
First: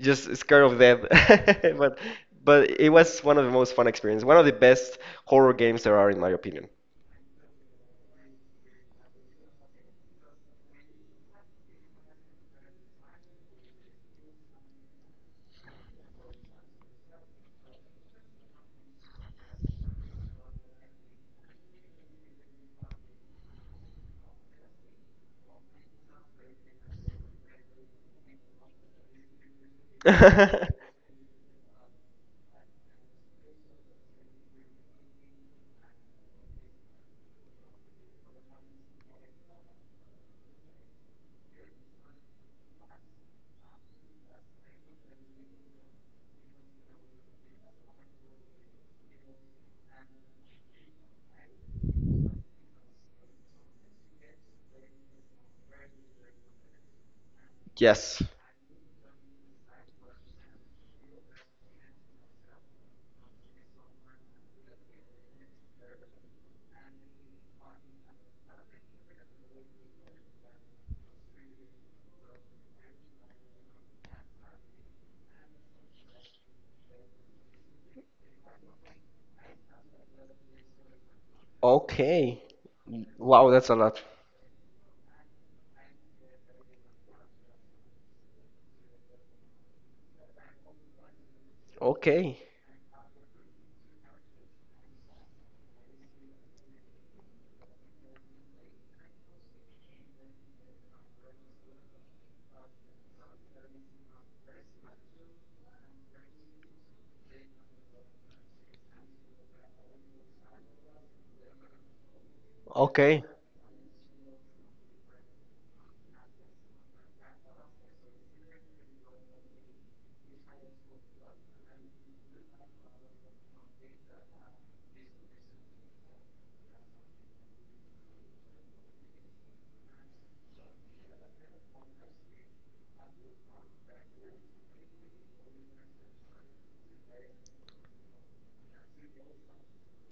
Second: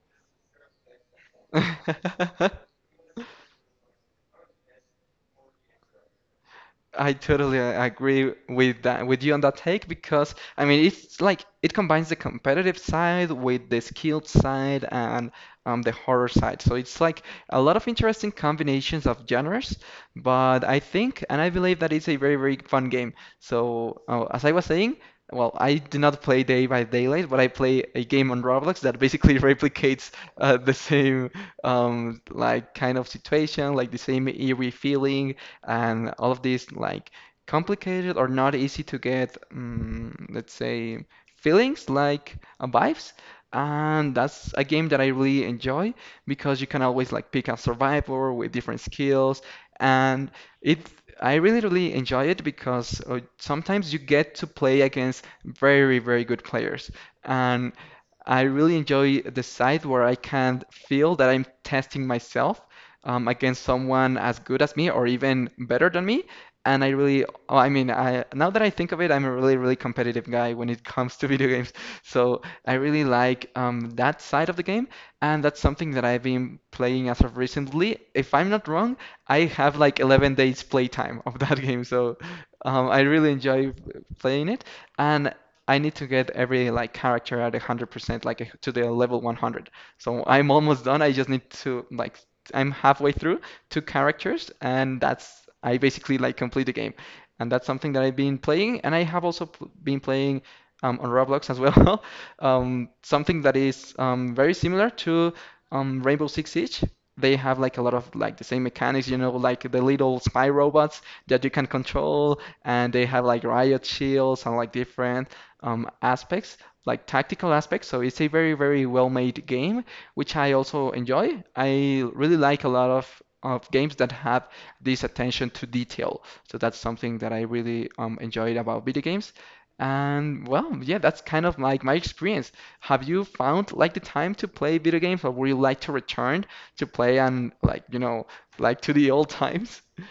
S1: just scared of death. But but it was one of the most fun experience, one of the best horror games there are, in my opinion.
S2: I totally agree with that with you on that take because I mean it's like it combines the competitive side with the skilled side and the horror side. So it's like a lot of interesting combinations of genres, but I think and I believe that it's a very, very fun game. So as I was saying, well, I do not play Day by Daylight, but I play a game on Roblox that basically replicates the same like kind of situation, like the same eerie feeling and all of these like complicated or not easy to get, let's say, feelings like vibes. And that's a game that I really enjoy because you can always like pick a survivor with different skills, and it. I really, really enjoy it because sometimes you get to play against very, very good players, and
S1: Yes.
S2: I really enjoy the side where I can feel that I'm testing myself against someone as good as me or even better than me. And I really, oh, I mean, I now that I think of it, I'm a really, really competitive guy when it comes to video games. So I really like that side of the game, and that's something that I've been playing as of recently. If I'm not wrong, I have like 11 days playtime of that game, so
S1: Okay.
S2: I really
S1: Wow, that's
S2: enjoy
S1: a lot.
S2: playing it, and I need to get every like character at 100%, like to the level 100. So I'm almost done. I just need to like.
S1: Okay.
S2: I'm halfway through two characters, and that's. I basically like complete the game, and that's something that I've been playing, and I have also been playing on Roblox as well, something that is very similar to Rainbow Six Siege. They have like a lot of like the same mechanics, you know, like the little spy robots that you can control, and they have
S1: Okay.
S2: like riot shields and like different aspects, like tactical aspects. So it's a very, very well made game, which I also enjoy. I really like a lot of games that have this attention to detail. So that's something that I really enjoyed about video games. And well, yeah, that's kind of like my experience. Have you found like the time to play video games, or would you like to return to play and like, you know, like to the old times?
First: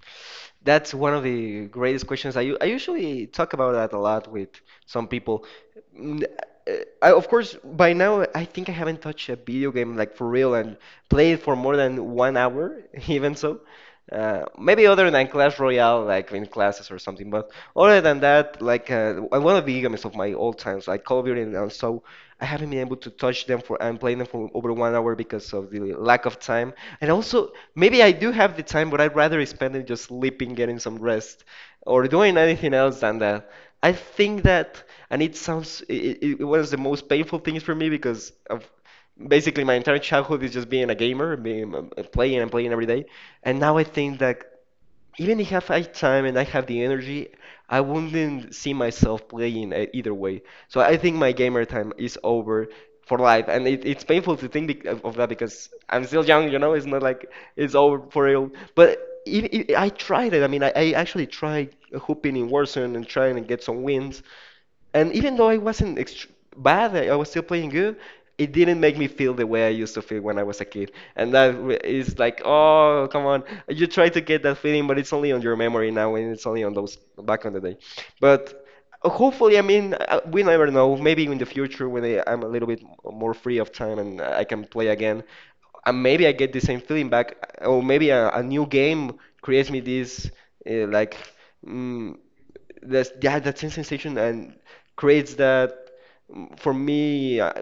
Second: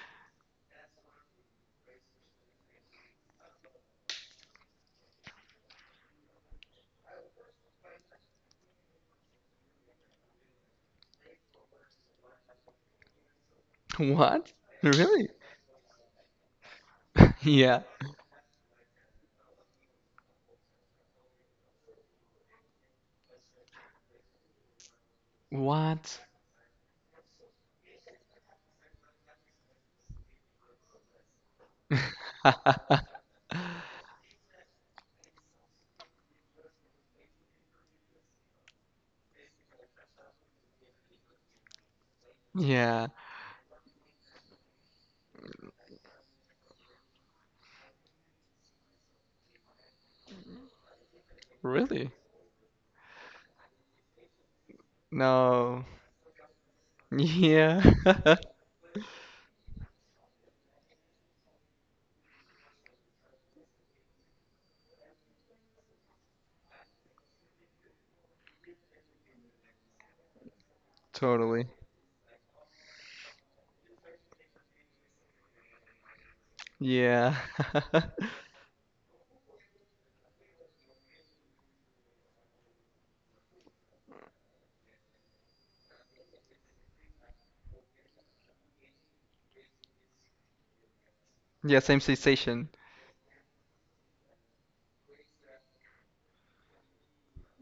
S1: That's one of the greatest questions. I usually talk about that a lot with some people. Mm, uh, I, of course, by now, I think I haven't touched a video game, like, for real, and played for more than 1 hour, even so. Uh,
S2: What?
S1: maybe other than
S2: Really?
S1: Clash Royale, like in classes or something, but
S2: Yeah.
S1: other than that, like, one of the games of my old times, like Call of Duty and so, I haven't been able to touch them for and play them for over 1 hour because of the
S2: What?
S1: lack of time. And also, maybe I do have the time, but I'd rather spend it just sleeping, getting some rest, or doing anything else than that. I think that, and it sounds, it was the most painful things for me because, of basically, my entire childhood is just being a gamer, being playing and playing every day.
S2: Yeah,
S1: And now I think that, even if I have time and I have the energy, I wouldn't see myself playing either way. So I think my gamer time
S2: really?
S1: is over for life, and it's painful to think of that because
S2: No.
S1: I'm still young, you know. It's not like it's
S2: Yeah.
S1: over for real. But if, I tried it. I mean, I actually tried hooping in Warzone and trying to get some wins, and even though I wasn't bad, I was still playing good. It didn't make me feel the way I used to feel when I was a kid. And that
S2: Totally.
S1: is like, oh, come on. You try to get that feeling, but it's only on your memory now, and it's only on those
S2: Yeah.
S1: back on the day. But hopefully, I mean, we never know. Maybe in the future, when I'm a little bit more free of time and I can play again, and maybe I get the same feeling back, or maybe a new game creates me this like
S2: Yeah, same
S1: mm,
S2: sensation.
S1: that's, yeah, that same sensation and creates that, for me,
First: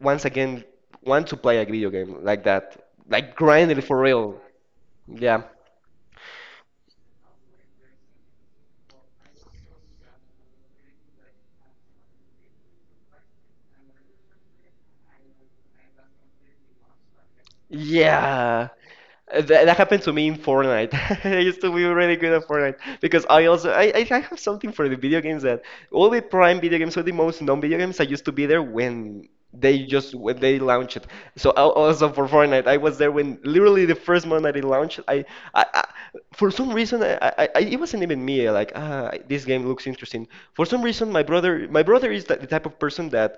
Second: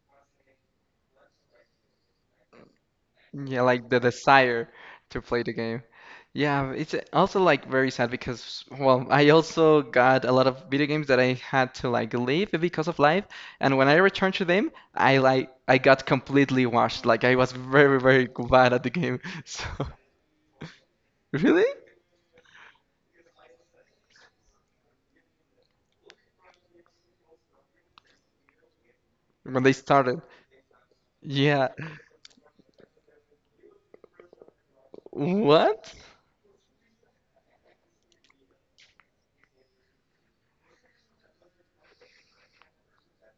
S1: once again, want to play a video game like that, like
S2: Yeah,
S1: grinding
S2: like
S1: for
S2: the
S1: real.
S2: desire to
S1: Yeah.
S2: play the game. Yeah, it's also like very sad because, well, I also got a lot of video games that I had to like leave because of life, and when I returned to them, I got completely washed. Like I was very,
S1: Yeah.
S2: very
S1: Uh,
S2: bad at the game. So,
S1: That, that happened to me in Fortnite. I used
S2: really?
S1: to be really good at Fortnite because I also, I have something for the video games that all the prime video games or the most known video games I used to be there
S2: When they started.
S1: when they launched it. So
S2: Yeah.
S1: also for Fortnite, I was there when literally the first month that it launched. I
S2: What?
S1: for some reason I it wasn't even me like, ah, this game looks interesting. For some reason my brother is the type of person that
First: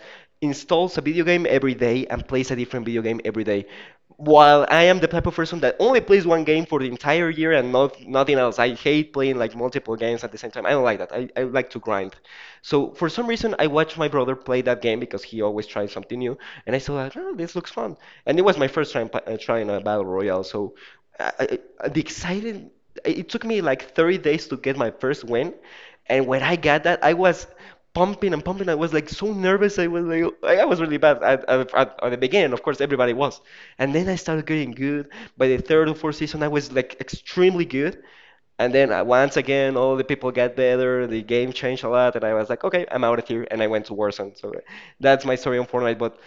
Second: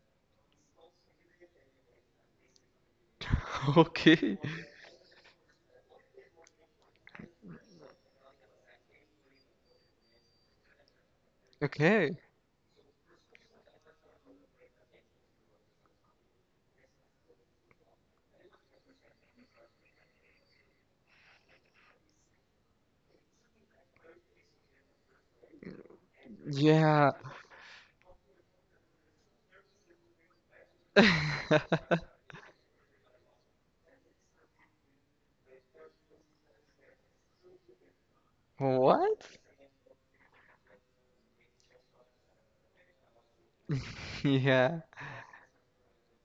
S1: installs a video game every day and plays a different video game every day.
S2: Okay.
S1: While I am the type of person that only plays one game for the entire year and not nothing else, I hate playing like multiple games at the same time. I don't like that. I like to grind.
S2: Okay.
S1: So for some reason, I watched my brother play that game because he always tries something new, and I saw like, oh, this looks fun. And it was my first time trying a battle royale, so I the excited. It took me like 30 days to get my first win, and when I got that,
S2: Yeah.
S1: I was pumping and pumping. I was like so nervous. I was like, I was really bad at the beginning. Of course, everybody was. And then I started getting good. By the third or fourth season, I was like extremely good. And then
S2: What?
S1: once again, all the people got better. The game changed a lot, and I was like, okay, I'm out of here, and I went to Warzone. So
S2: Yeah,
S1: that's my story on Fortnite. But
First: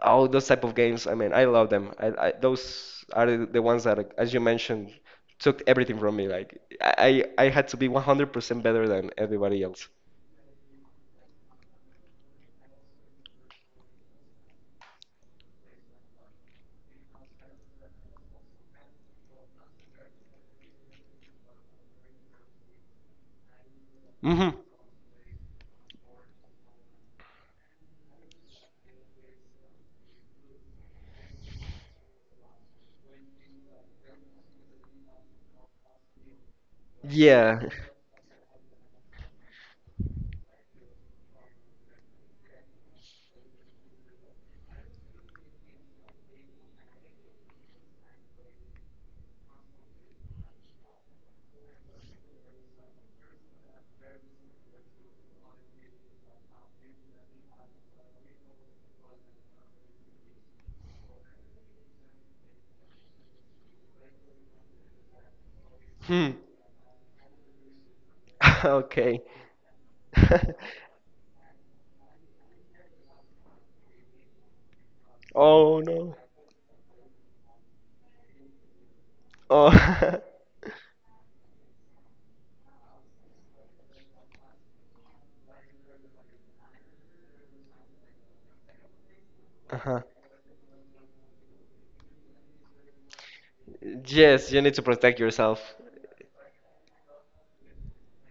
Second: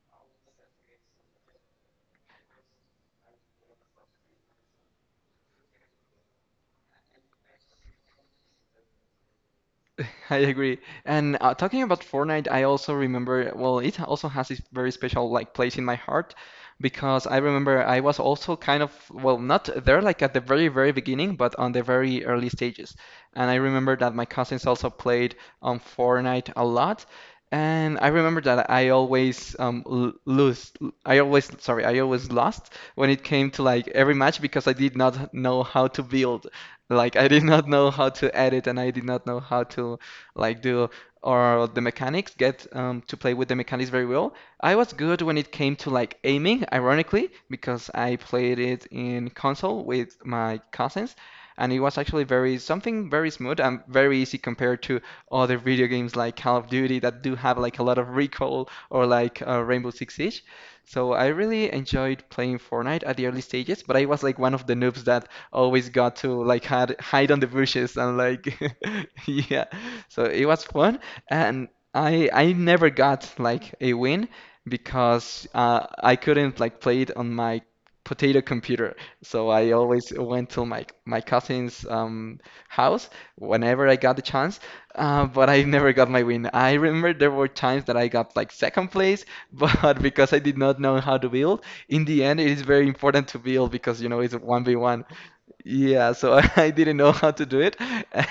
S1: all those type of games, I mean, I love them. I, those are the ones that, as you mentioned, took everything from me. Like I I had to be 100% better than everybody else.
S2: I agree. And talking about Fortnite, I also remember, well, it also has this very special like place in my heart because I remember I was also kind of, well, not there like at the very, very beginning, but on the very early stages. And I remember that my
S1: hmm
S2: cousins also played on Fortnite a lot. And I remember that I always l lose I always sorry I always lost when it came to like every match because I did not know how to build. Like I did not
S1: Yeah.
S2: know how to edit, and I did not know how to like do. Or the mechanics, get to play with the mechanics very well. I was good when it came to like aiming, ironically, because I played it in console with my cousins, and it was actually very something very smooth and very easy compared to other video games like Call of Duty that do have like a lot of recoil or like Rainbow Six Siege. So I really enjoyed playing Fortnite at the early stages, but I was like one of the noobs that always got
S1: Hmm.
S2: to like hide on the bushes and like
S1: Okay.
S2: yeah. So it was fun, and I never got like a win because
S1: Oh
S2: I
S1: no.
S2: couldn't like play it on my potato computer. So
S1: Oh,
S2: I always went to my cousin's house whenever I got the chance. But I never got my win. I remember there were times that I got like second place,
S1: uh-huh.
S2: but because I did not know how to build, in the end, it is very important to build because you know it's
S1: Yes, you need to
S2: 1v1.
S1: protect yourself.
S2: Yeah, so I didn't know how to do it,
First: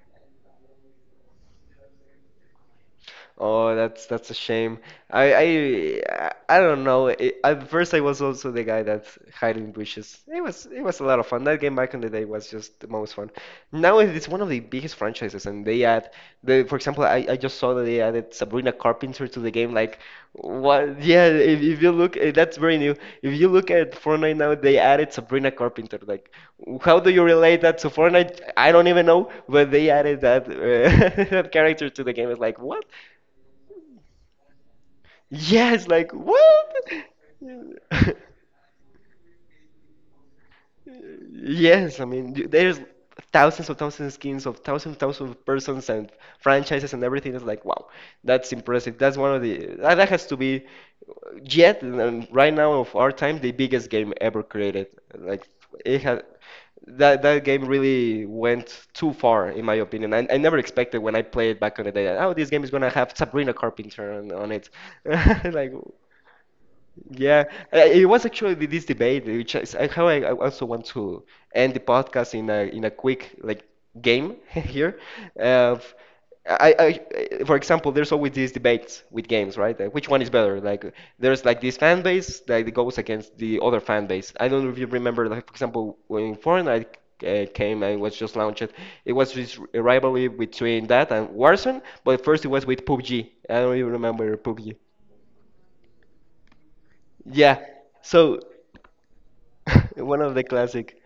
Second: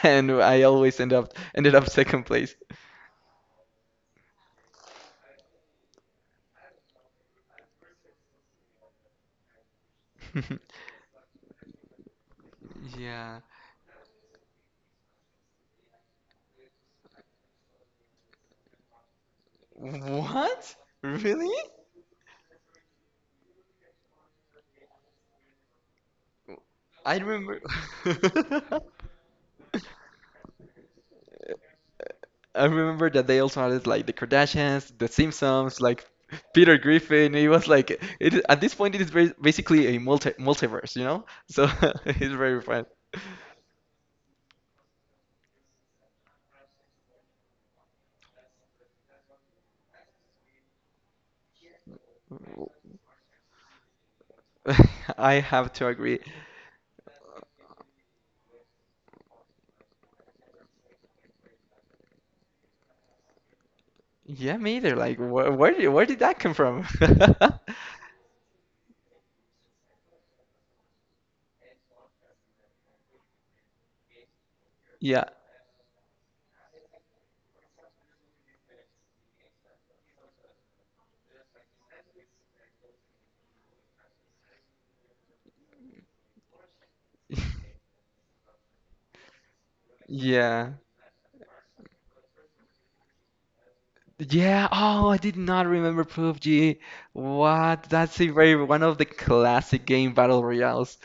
S2: and I always ended up second place.
S1: Oh, that's a shame. I don't know. It, at first, I was also the guy that's hiding bushes. It was it was a lot of fun. That game back in the day was just the most fun.
S2: Yeah.
S1: Now it is one of the biggest franchises, and they add the. For example, I just saw that they added Sabrina Carpenter to the game. Like,
S2: What?
S1: what? Yeah,
S2: Really?
S1: if you look, that's very new. If you look at Fortnite now, they added Sabrina Carpenter. Like, how do
S2: I
S1: you
S2: remember
S1: relate that to Fortnite? I don't even know, but they added that that character to the game. It's like,
S2: I
S1: what?
S2: remember that they also added like the Kardashians, the Simpsons,
S1: Yes,
S2: like
S1: like what?
S2: Peter Griffin. It was like at this point it is very, basically a multiverse, you know? So
S1: Yes, I
S2: it's
S1: mean you-
S2: very
S1: there's
S2: fun.
S1: thousands of skins of thousands of thousands of persons and franchises and everything. It's like wow, that's impressive. That's one of the that that has to be yet and right now of our time the biggest game ever created.
S2: I
S1: Like
S2: have to
S1: it
S2: agree.
S1: had that game really went too far in my opinion. I never expected when I played back in the day. That, oh, this game is gonna have Sabrina Carpenter on
S2: Yeah,
S1: it.
S2: me either. Like, wh where
S1: Like.
S2: did that come from?
S1: Yeah, it was actually this debate, which is how I also want to end the podcast in a quick like game here.
S2: Yeah,
S1: Uh, I, I, for example, there's always these debates with games, right? Like, which one is better? Like, there's like this fan base that like, goes against the other fan base. I don't know if you remember, like, for example, when Fortnite came and was just launched, it was this rivalry
S2: yeah,
S1: between that and Warzone, but first it was with PUBG. I don't even remember
S2: yeah.
S1: PUBG.
S2: Oh, I did not remember PUBG.
S1: Yeah.
S2: What? That's a
S1: So
S2: very one of the classic game
S1: one of
S2: battle
S1: the classic.
S2: royales.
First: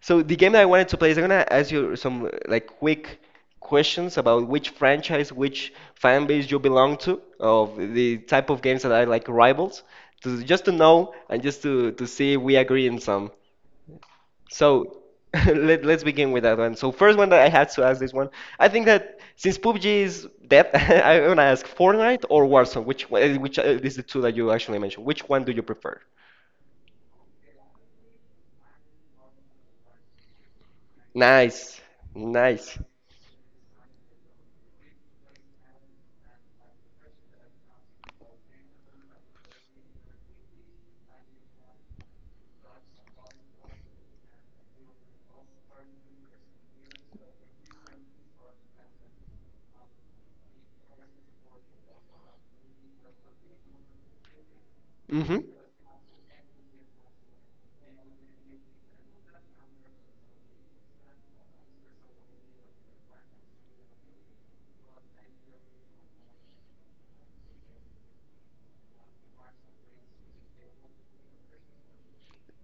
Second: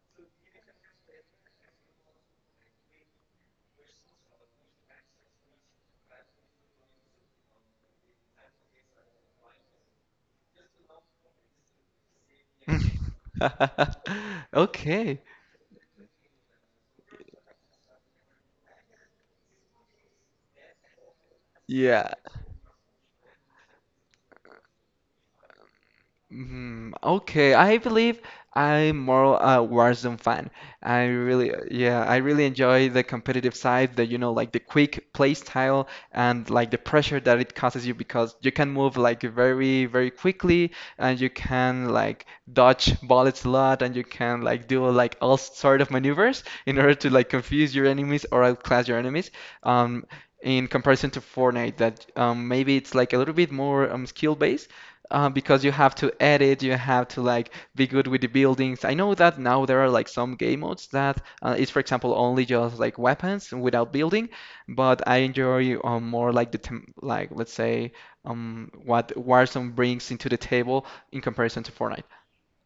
S1: So the game that I wanted to play is I'm gonna ask you some like quick questions about which franchise, which fan base you belong to, of the type of games that are like rivals, to just to know and just to see if we agree in some. So
S2: Okay.
S1: let's begin with that one. So first one that I had to ask this one, I think that since PUBG is dead, I'm gonna ask
S2: Yeah.
S1: Fortnite or Warzone, which one- which is the two that you actually mentioned. Which one do you prefer?
S2: Mm, okay, I believe I'm more a Warzone fan. I really,
S1: Nice,
S2: yeah, I really
S1: nice.
S2: enjoy the competitive side, the, you know, like the quick play style and like the pressure that it causes you because you can move like very, very quickly, and you can like dodge bullets a lot, and you can like do like all sort of maneuvers in order to like confuse your enemies or outclass your enemies. Um, in comparison to Fortnite, that maybe it's like a little bit more skill based
S1: hmm
S2: because you have to edit, you have to like be good with the buildings. I know that now there are like some game modes that for example, only just like weapons without building, but I enjoy more like the tem like let's say what Warzone brings into the table in comparison to Fortnite.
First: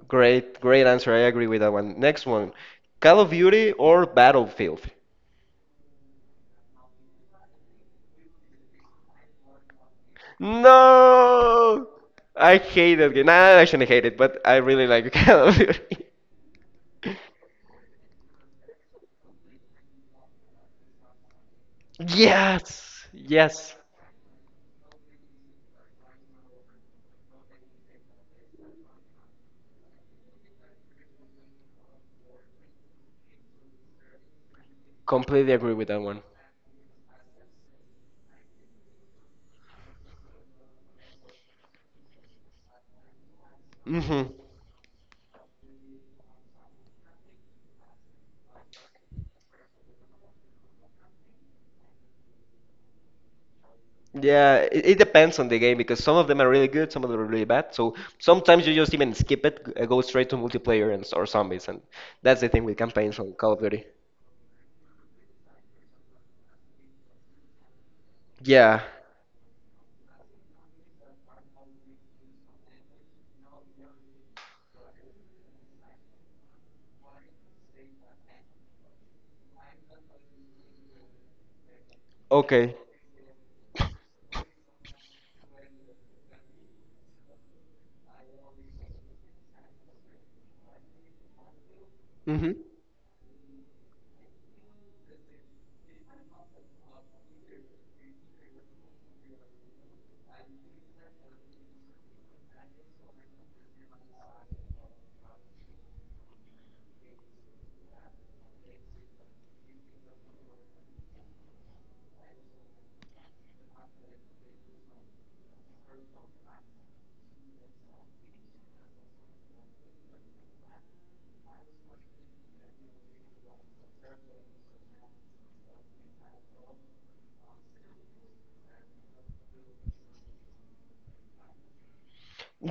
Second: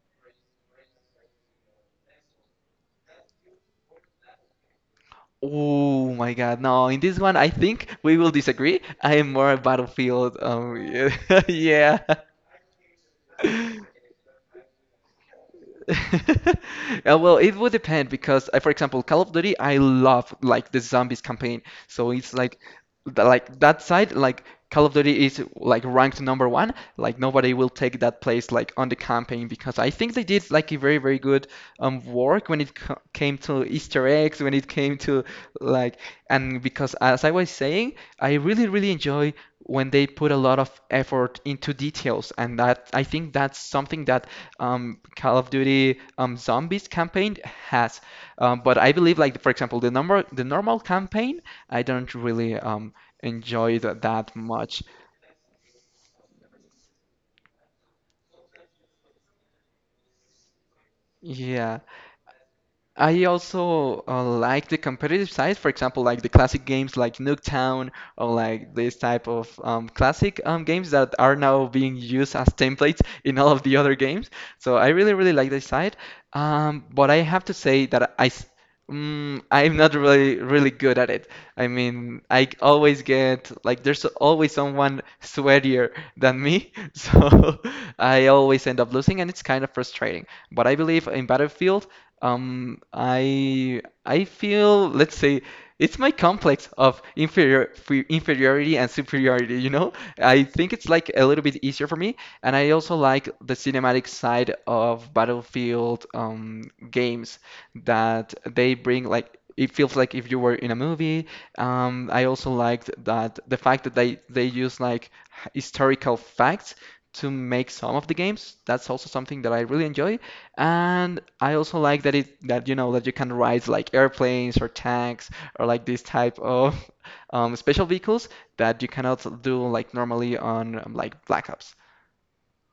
S1: Great, great answer. I agree with that one. Next one, Call of Duty or Battlefield?
S2: Oh my God, no! In this one, I think we will disagree. I am more a Battlefield.
S1: No,
S2: Yeah.
S1: I hate that game. No, I shouldn't hate it, but I really like Call of Duty.
S2: Well, it would depend because, for example, Call of Duty, I love like the zombies campaign. So it's like,
S1: Yes,
S2: like
S1: yes,
S2: that side, like Call of Duty is like ranked number one. Like nobody will take that place like on the campaign because I think they did like a very, very good work when it came to Easter eggs, when it came to
S1: completely agree with
S2: like.
S1: that one.
S2: And because as I was saying, I really, really enjoy when they put a lot of effort into details, and that I think that's something
S1: hmm
S2: that call of duty zombies campaign has but I believe like, for example, the normal campaign, I don't really enjoy that
S1: Yeah,
S2: much.
S1: it depends on the game because some of them are really good, some of them are really bad. So sometimes you just even skip it, g- go straight to multiplayer and s- or zombies,
S2: Yeah,
S1: and that's the thing with campaigns
S2: I
S1: on Call of Duty.
S2: also like the competitive side, for example, like the classic games like Nuketown or like
S1: Yeah.
S2: this type of classic games that are now being used as templates in all of the other games. So I really, really like this side. But I have to say that I'm not really, really good at it. I mean, I
S1: Okay.
S2: always get like there's always someone sweatier than me, so I always end up losing, and it's kind of frustrating. But I believe in Battlefield.
S1: hmm
S2: I feel, let's say, it's my complex of inferiority and superiority, you know? I think it's like a little bit easier for me, and I also like the cinematic side of Battlefield games that they bring, like it feels like if you were in a movie. I also liked that the fact that they use like historical facts to make some of the games. That's also something that I really enjoy. And I also like that you know that you can ride like airplanes or tanks or like this type of special vehicles that you cannot do like normally on like Black Ops.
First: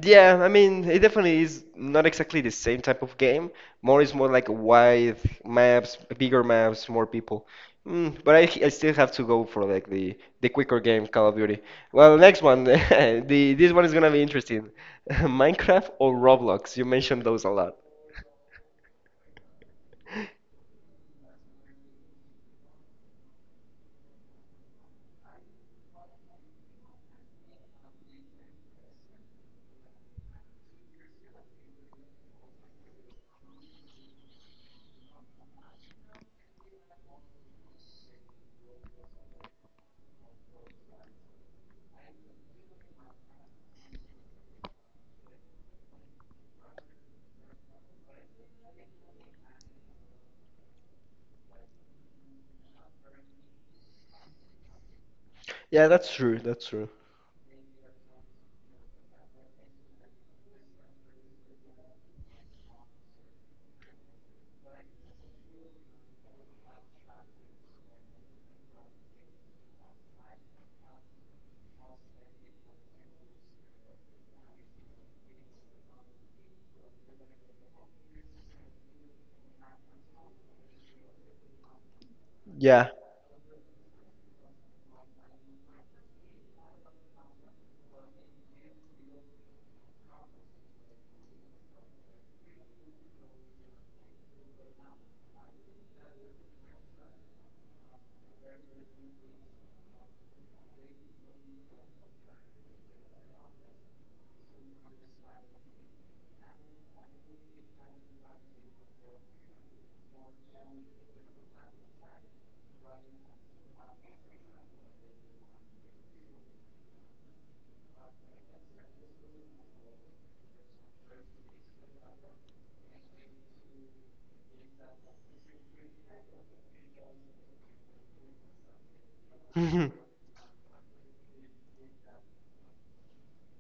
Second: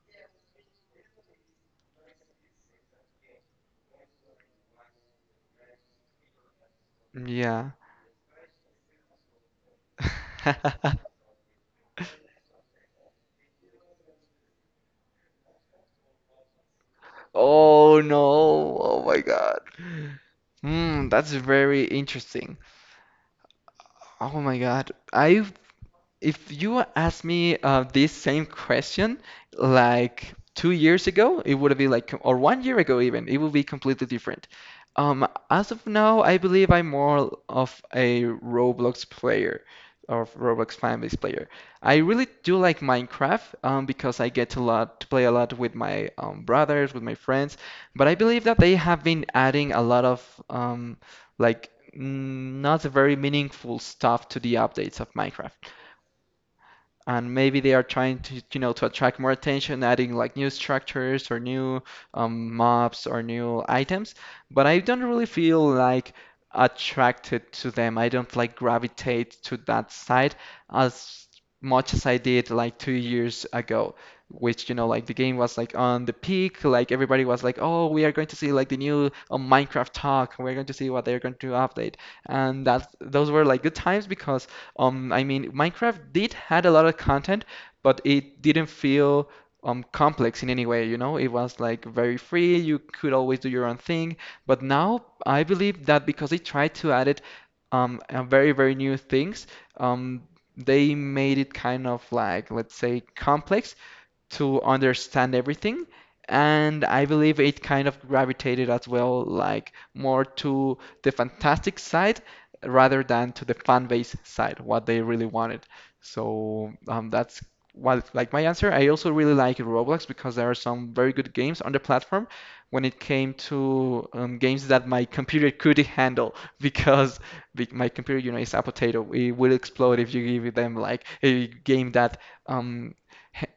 S1: Yeah, I mean, it definitely is not exactly the same type of game. More is more like wide maps, bigger maps, more people.
S2: Yeah.
S1: Mm, but I still have to go for like the quicker game, Call of Duty. Well, next one, the this one is gonna be interesting. Minecraft or Roblox? You mentioned those a lot.
S2: Oh no. Oh my God. That's very interesting. Oh my God. I If you asked me this same question like 2 years ago, it would be like, or one year ago even, it would be completely different. As of now, I believe I'm more of a Roblox player or Roblox fan-based player. I really do like Minecraft because I get a lot to play a lot with my brothers, with my friends, but I believe that they have been adding a lot of not very meaningful stuff to the updates of Minecraft,
S1: Yeah, that's true. That's true.
S2: and maybe they are trying to to attract more attention adding like new structures or new mobs or new items, but I don't really feel like attracted to them. I don't like gravitate to that side as much as I did like 2 years ago, which like the game was like on the peak. Like everybody was like, oh, we are going to see like the new Minecraft talk, we're going to see what they're going to update. And
S1: Yeah.
S2: that those were like good times because I mean, Minecraft did had a lot of content, but it didn't feel complex in any way, you know? It was like very free, you could always do your own thing. But now I believe that because they tried to add it very, very new things, um they made it kind of like, let's say, complex to understand everything. And I believe it kind of gravitated as well, like more to the fantastic side rather than to the fan base side, what they really wanted. So that's what like my answer. I also really like Roblox because there are some very good games on the platform. When it came to games that my computer could handle, because my computer, you know, is a potato. It will explode if you give them like a game that um,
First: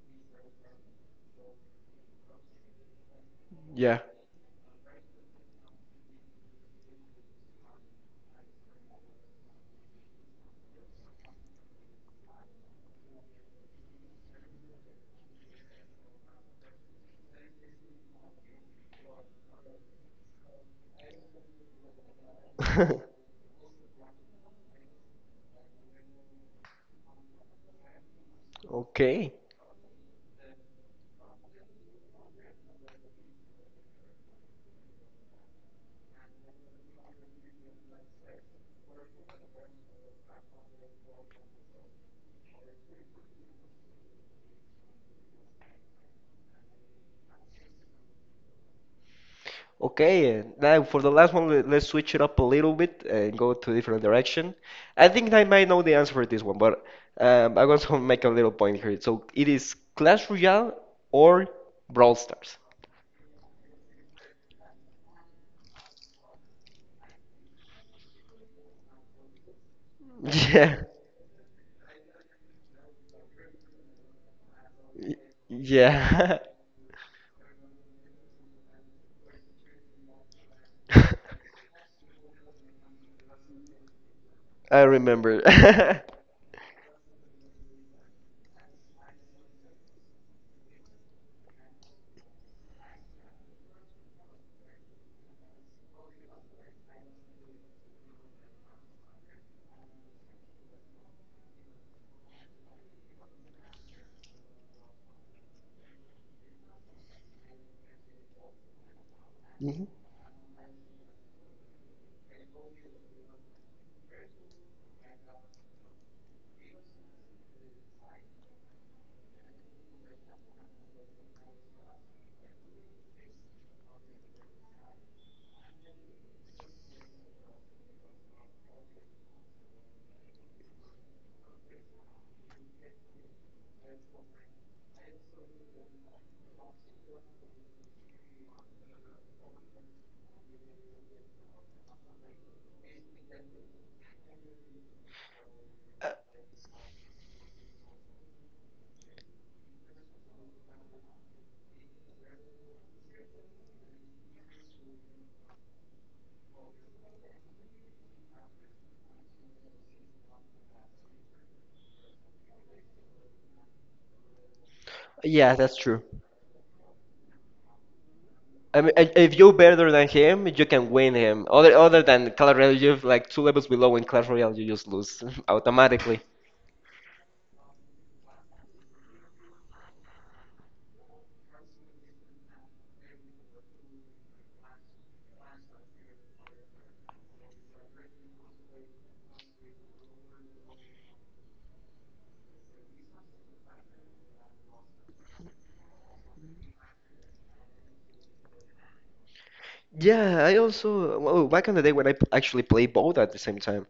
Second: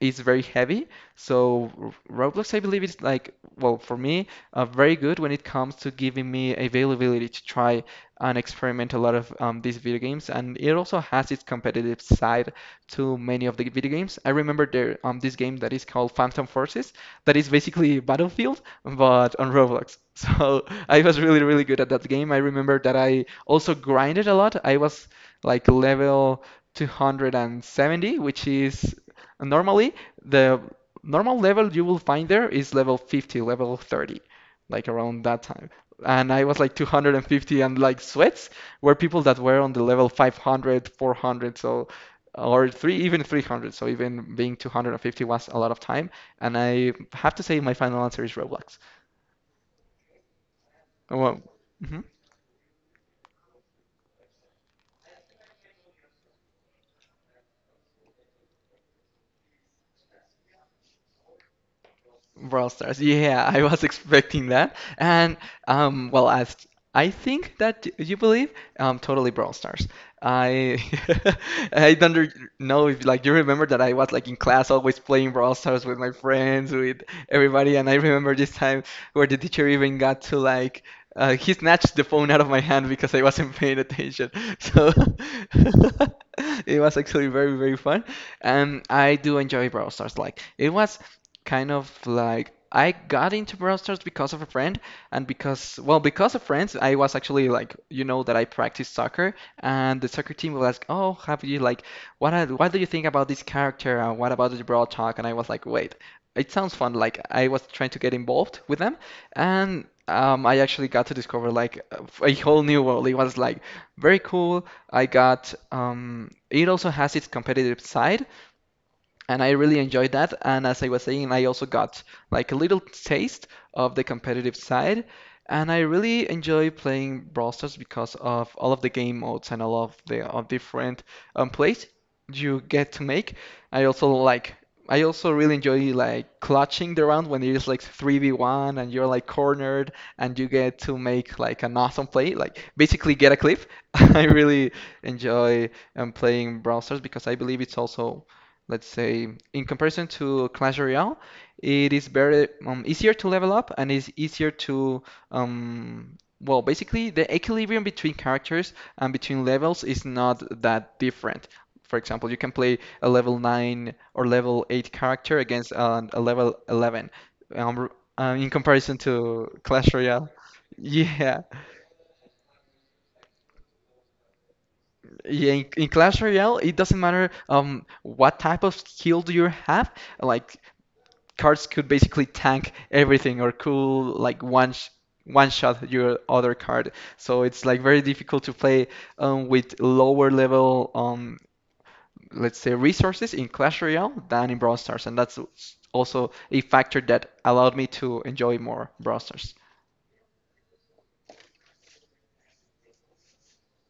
S2: is very heavy. So Roblox, I believe, is like, well, for
S1: Yeah.
S2: me, very good when it comes to giving me availability to try and experiment a lot of these video games. And it also has its competitive side to many of the video games. I remember there this game that is called Phantom Forces, that is basically Battlefield but on Roblox. So I was really really good at that game. I remember that I also grinded a lot. I was like level 270, which is
S1: Okay.
S2: normally the normal level you will find there is level 50, level 30, like around that time, and I was like 250, and like sweats were people that were on the level 500, 400, so or three even 300. So even being 250 was a lot of time. And I have to say my final answer is Roblox.
S1: Okay, and now for the
S2: Oh,
S1: last
S2: well,
S1: one, let's
S2: mhm.
S1: switch it up a little bit and go to a different direction. I think I might know the answer for this one, but I want to make a little point here. So it is Clash Royale or Brawl Stars?
S2: Brawl Stars. Yeah, I was expecting that. And well, as I think that you believe, totally Brawl Stars.
S1: Yeah,
S2: I I don't re- know if like you remember that I was like in class always
S1: Y-
S2: playing Brawl Stars with my
S1: yeah,
S2: friends, with everybody. And I remember this time where the teacher even got to like he snatched the phone out of my hand because I wasn't paying attention.
S1: I
S2: So
S1: remember.
S2: it was actually very very fun. And I do enjoy Brawl Stars. Like it was kind of like I got into Brawl Stars because of a friend, and because, well, because of friends, I was actually like, you know, that I practiced soccer, and the soccer team was like, "Oh, have you like, what are, what do you think about this character? And what about the Brawl talk?" And I was like, "Wait, it sounds fun." Like I was trying to get involved with them, and
S1: Mhm.
S2: I actually got to discover like a whole new world. It was like very cool. I got it also has its competitive side, and I really enjoyed that. And as I was saying, I also got like a little taste of the competitive side, and I really enjoy playing Brawl Stars because of all of the game modes and all of the of different plays you get to make. I also like. I also really enjoy like clutching the round when it is like 3v1 and you're like cornered and you get to make like an awesome play, like basically get a clip. I really enjoy playing Brawl Stars because I believe it's also let's say, in comparison to Clash Royale, it is very easier to level up, and it's easier to well, basically the equilibrium between characters and between levels is not that different. For example, you can play a level 9 or level 8 character
S1: Yeah,
S2: against
S1: that's true.
S2: a level 11 um, in
S1: I mean,
S2: comparison
S1: if
S2: to
S1: you're better
S2: Clash
S1: than
S2: Royale.
S1: him, you can win him.
S2: Yeah.
S1: Other other than Clash Royale, you're like two levels below in Clash Royale, you just lose
S2: Yeah, in Clash
S1: automatically.
S2: Royale, it doesn't matter what type of skill do you have. Like cards could basically tank everything or could like one shot your other card. So it's like very difficult to play with lower level let's say resources in Clash Royale than in Brawl Stars, and that's also a factor that allowed me to enjoy more Brawl Stars.
S1: Yeah, I also well, back in the day when I actually play both at the same time,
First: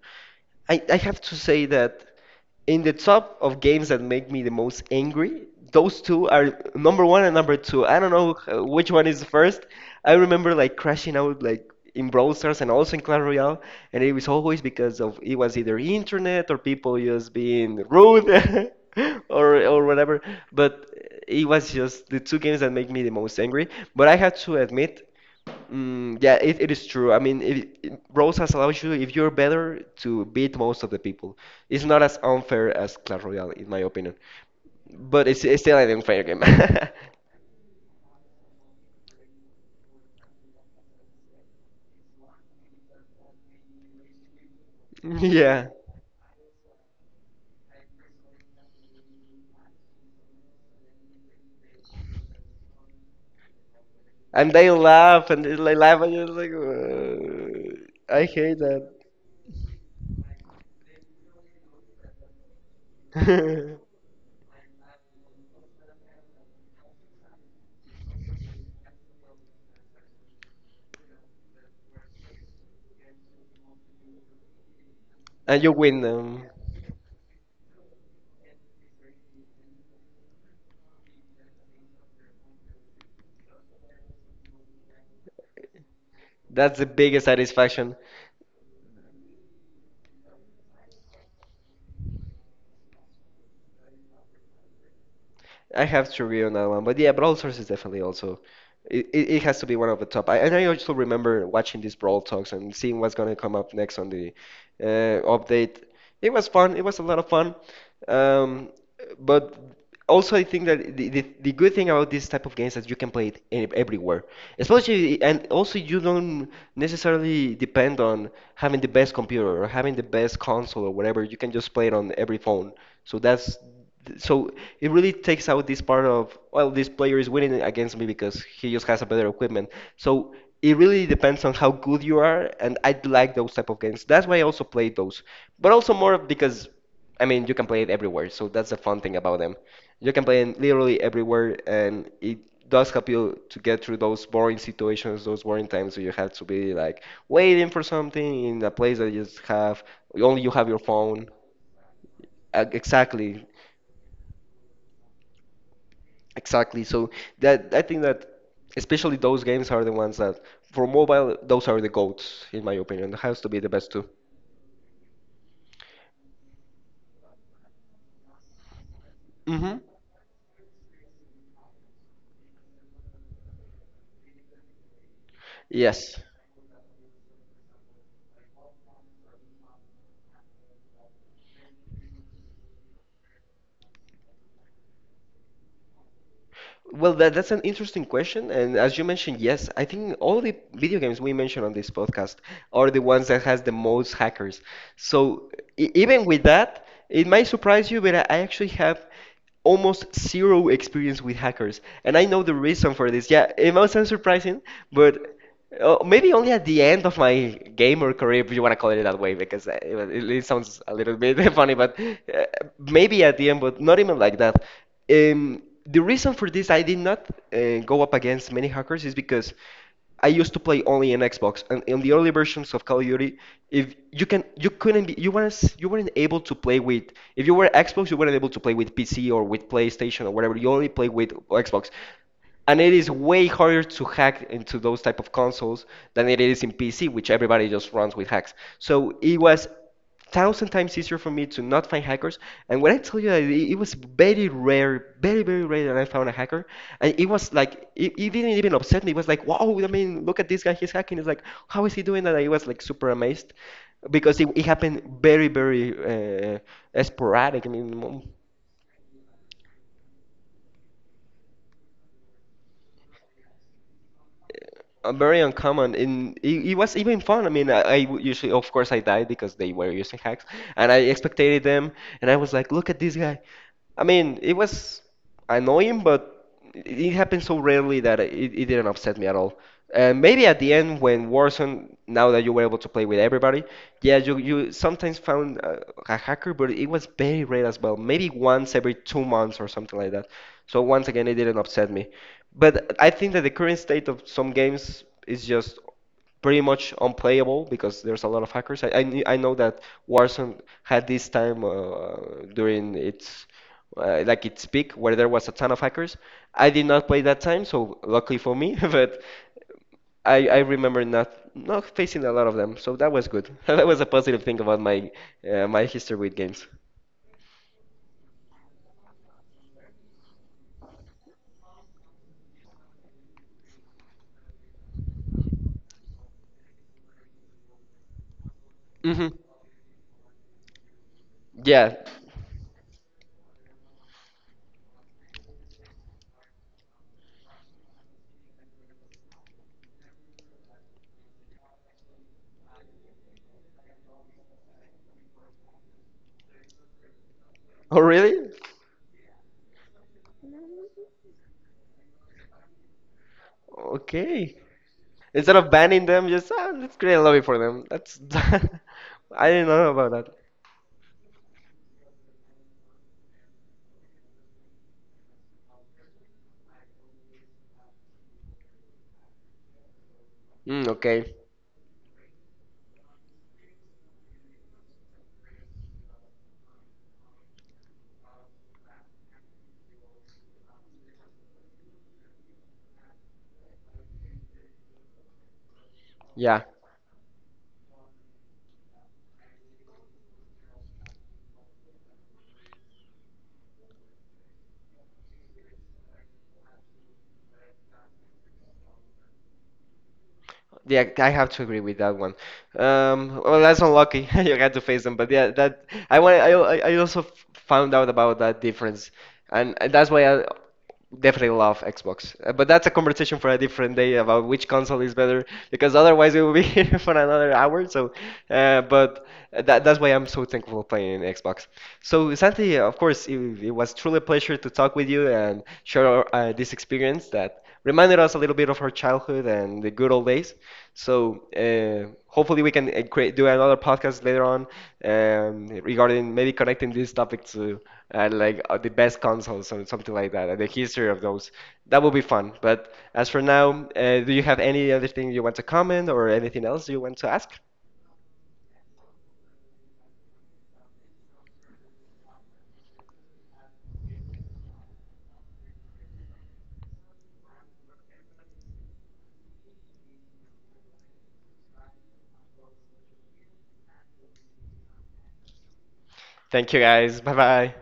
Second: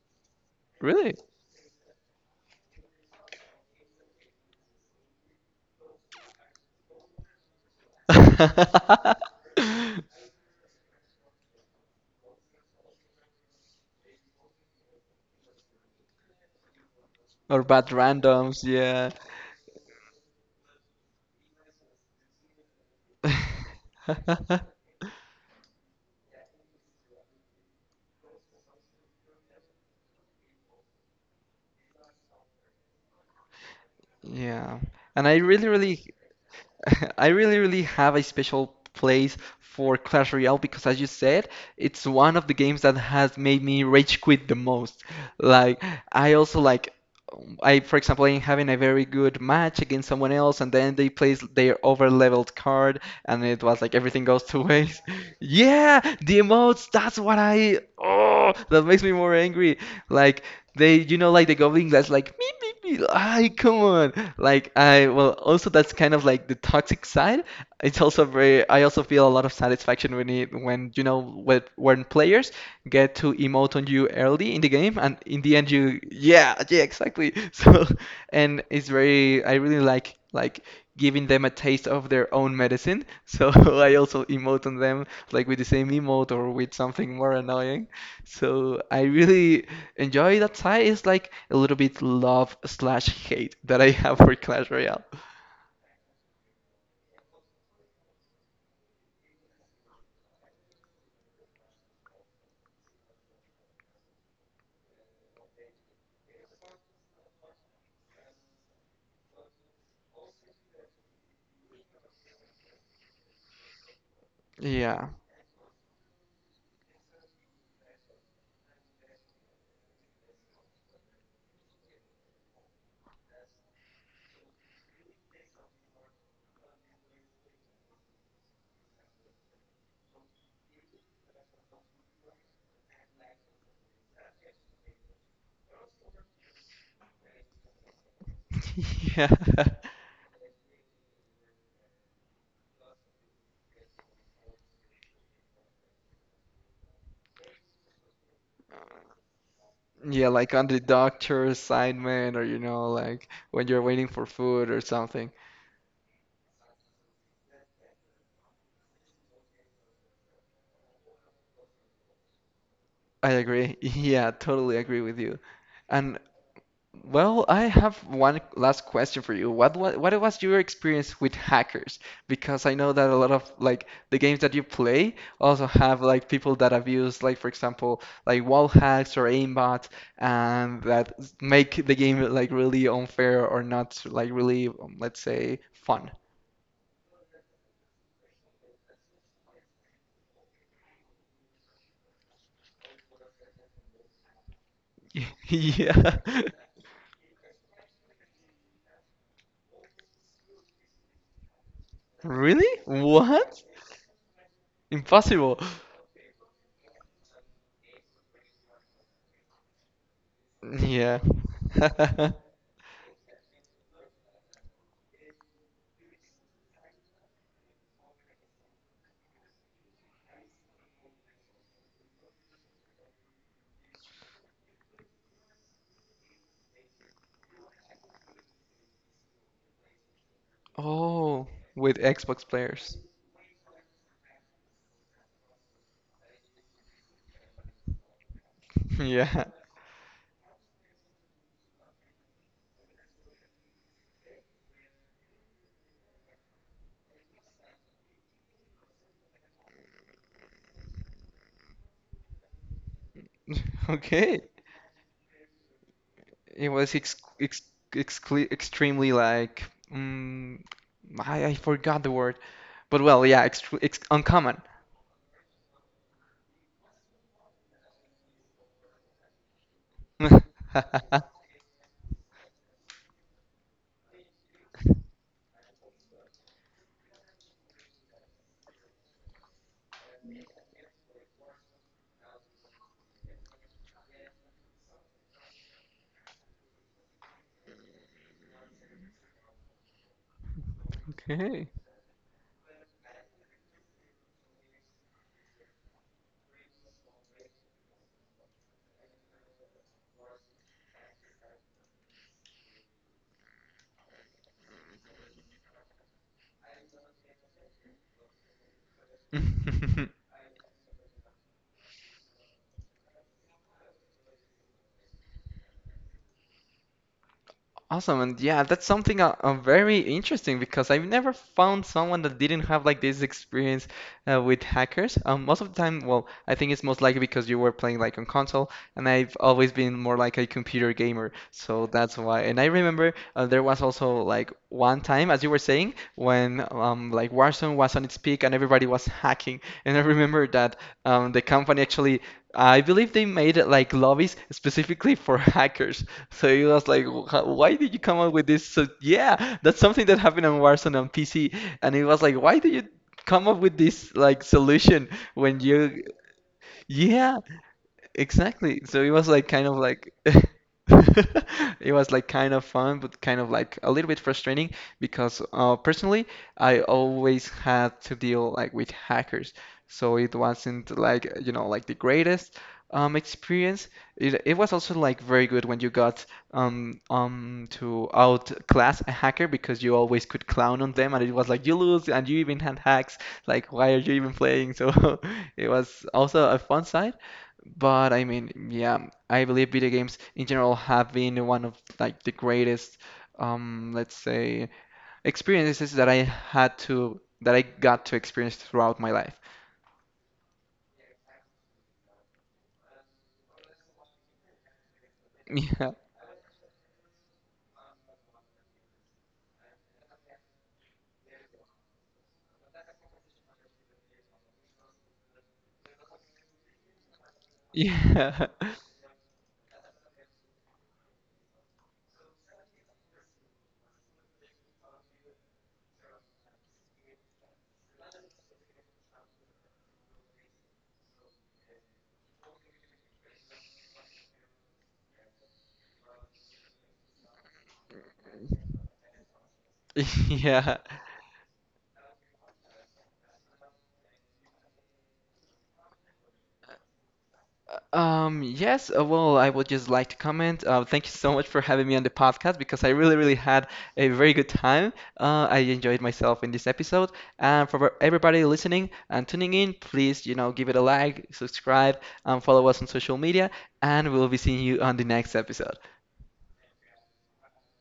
S1: I
S2: Really?
S1: have to say that in the top of games that make me the most angry, those two are number one and number two. I don't know which one is first. I remember like crashing out like in Brawl Stars and also in Clash Royale, and it was always because of it was either internet or people just
S2: Or
S1: being
S2: bad
S1: rude
S2: randoms, yeah.
S1: or whatever. But it was just the two games that make me the most angry. But I have to admit. Mm, yeah, it is true. I mean, it, Rosas allows you, if you're better, to beat most of the people. It's not as unfair as Clash Royale, in my opinion.
S2: Yeah. And
S1: But
S2: I
S1: it's
S2: really,
S1: still an
S2: really
S1: unfair game.
S2: I really, really have a special place for Clash Royale because, as you said, it's one of the games that has made me rage quit the most.
S1: Yeah.
S2: Like, I also like, I, for example, am having a very good match against someone else, and then they place their over-leveled card, and it was like everything goes
S1: And
S2: to
S1: they
S2: waste.
S1: laugh and they like
S2: Yeah,
S1: laugh and you're
S2: the
S1: like,
S2: emotes, that's what I,
S1: I
S2: oh,
S1: hate
S2: that
S1: that.
S2: makes me more angry. Like, they, you know, like the goblin that's like, me, me, me, ay, come on. Like, I, well, also that's kind of like the toxic side. It's also very, I also feel a lot of satisfaction when it, when, you know, when players get to emote on you early in the game and in the
S1: And
S2: end
S1: you
S2: you,
S1: win them.
S2: yeah, yeah, exactly. So, and it's very, I really like, giving them a taste of their own medicine. So I also emote on them like with the same emote or with
S1: That's the
S2: something
S1: biggest
S2: more annoying.
S1: satisfaction.
S2: So I really enjoy that side. It's like a little bit love slash hate that I have for Clash Royale.
S1: I have to agree on that one. But yeah, Brawl Stars is definitely also it has to be one of the top. I, and I also remember watching these Brawl Talks and seeing what's gonna come up next on the update. It was fun. It was a lot of fun. Um, but also I think that the good thing about this type of games is that you can play it everywhere.
S2: Yeah.
S1: Especially and also you don't necessarily depend on having the best computer or having the best console or whatever. You can just play it on every phone. So that's so it really takes out this part of well this player is winning against me because he just has a better equipment, so it really depends on how good you are, and I like those type of games, that's why I also play those, but also more because I mean you can play it everywhere, so that's the fun thing
S2: Yeah.
S1: about them. You can play it literally everywhere and it does help you to get through those boring situations, those boring times where you have to be like waiting for something in a place that you just have
S2: Yeah,
S1: only you
S2: like on
S1: have your
S2: the
S1: phone,
S2: doctor assignment or like
S1: exactly.
S2: when you're waiting for food or something.
S1: Exactly. So that I think that especially those games are the ones that for mobile those are the goats in my opinion. It
S2: I
S1: has to be the
S2: agree.
S1: best two.
S2: Yeah, totally agree with you. And well, I have one last question for you.
S1: Mm-hmm.
S2: What was your experience with hackers? Because I know that a lot of like the games that you play also have
S1: Yes.
S2: like people that abuse like for example like wall hacks or aimbots, and that make the game like really unfair or not like really let's say fun.
S1: Well, that, that's an interesting question, and as you mentioned, yes, I think all the video games we mentioned on this podcast are the ones that has the most hackers. So
S2: Yeah.
S1: even with that, it might surprise you, but I actually have almost zero experience with hackers, and I know the
S2: Really?
S1: reason for this. Yeah,
S2: What?
S1: it might sound surprising, but
S2: Impossible.
S1: oh, maybe only at the end of my gamer career, if you want to call it that way, because it, it sounds a little
S2: Yeah.
S1: bit funny, but maybe at the end, but not even like that. The reason for this, I did not go up against many hackers, is because I used to play only in Xbox, and in the early versions of Call of Duty, if you can, you couldn't be, you weren't able to play with. If you were Xbox, you weren't able to play with PC or with PlayStation or whatever. You only play with
S2: Oh,
S1: Xbox,
S2: with Xbox
S1: and it
S2: players.
S1: is way harder to hack into those type of consoles than it is in PC, which everybody just runs with hacks. So it
S2: Yeah.
S1: was thousand times easier for me to not find hackers. And when I tell you that it was very rare, very very rare that I found a hacker, and it was like it didn't even upset me. It was like, wow, I mean, look at this guy, he's hacking. It's like, how is he doing that? I was like super amazed because
S2: Okay.
S1: it happened very very
S2: It was ex ex
S1: sporadic. I mean.
S2: excl extremely like mm, I forgot the word, but well, yeah, extr ex uncommon.
S1: Very uncommon in it, it was even fun. I mean, I would usually of course I died because they were using hacks and I expected them and I was like look at this guy, I mean it was annoying but it happened so rarely that it didn't upset me at all, and maybe at the end when Warzone now that you were able to play with everybody yeah you sometimes found a hacker but it was very rare as well, maybe once every 2 months or something like that, so once again it didn't
S2: Okay.
S1: upset me, but I think that the current state of some games is just pretty much unplayable because there's a lot of hackers. Knew- I know that Warzone had this time during its like its peak where there was a ton of hackers. I did not play that time, so luckily for me, but I remember not not facing a lot of them, so that was good. That was a positive thing about my my history with games.
S2: Awesome, and yeah, that's something very interesting because I've never found someone that didn't have like this experience with hackers. Most of the time, well, I think it's most likely because you were playing like on console, and
S1: hmm
S2: I've always been more like a computer gamer, so
S1: Yeah.
S2: that's why. And I remember there was also like one time, as you were saying, when like Warzone was on its peak and everybody was hacking, and I remember that the company actually I believe they made it like lobbies specifically for hackers. So it was like, "Wh- how- why did you
S1: Oh,
S2: come up with
S1: really?
S2: this?" So yeah, that's something that happened on Warzone on PC, and it was like, why did you come up with this like
S1: Okay.
S2: solution
S1: Instead
S2: when
S1: of
S2: you,
S1: banning them, just ah, let's create a
S2: yeah,
S1: lobby for them. That's
S2: exactly. So it was like
S1: I
S2: kind
S1: didn't
S2: of
S1: know about
S2: like
S1: that.
S2: it was like kind of fun, but kind of like a little bit frustrating because personally, I always had to deal like with hackers. So it
S1: Mm,
S2: wasn't like
S1: okay.
S2: like the greatest experience. It was also like very good when you got to outclass a hacker because you always could clown on them and it was like you lose and you even had hacks. Like why are you even playing? So it was also a
S1: Yeah.
S2: fun side. But I mean, yeah, I believe video games in general have been one of like the greatest, let's say, experiences that I had to that I got to experience throughout my life.
S1: Yeah, I have to agree with that one. Well, that's unlucky. You had to face them, but yeah, that I want. I also found out about that difference, and that's why I definitely love Xbox. But that's a conversation for a different day about which console is better, because otherwise we will be here for another hour.
S2: Yeah,
S1: So,
S2: yeah,
S1: but that that's why I'm so thankful for playing Xbox. So, Santi, of course, it was truly a pleasure to talk with you and share our, this experience that reminded us a little bit of her childhood and the good old days. So hopefully we can create, do another podcast later on regarding maybe connecting this topic to like the best consoles or something like that, and the
S2: yeah.
S1: history of those. That would be fun. But as for now, do you have any other thing you want to comment or anything else you want to ask?
S2: Yes, well, I would just like to comment. Thank you so much for having me on the podcast because I really, really had a very good time. I enjoyed myself in this episode. And for everybody listening and tuning in, please, give it a like, subscribe, and follow us on social media. And we'll be seeing you on the next episode.
S1: Thank you guys. Bye bye.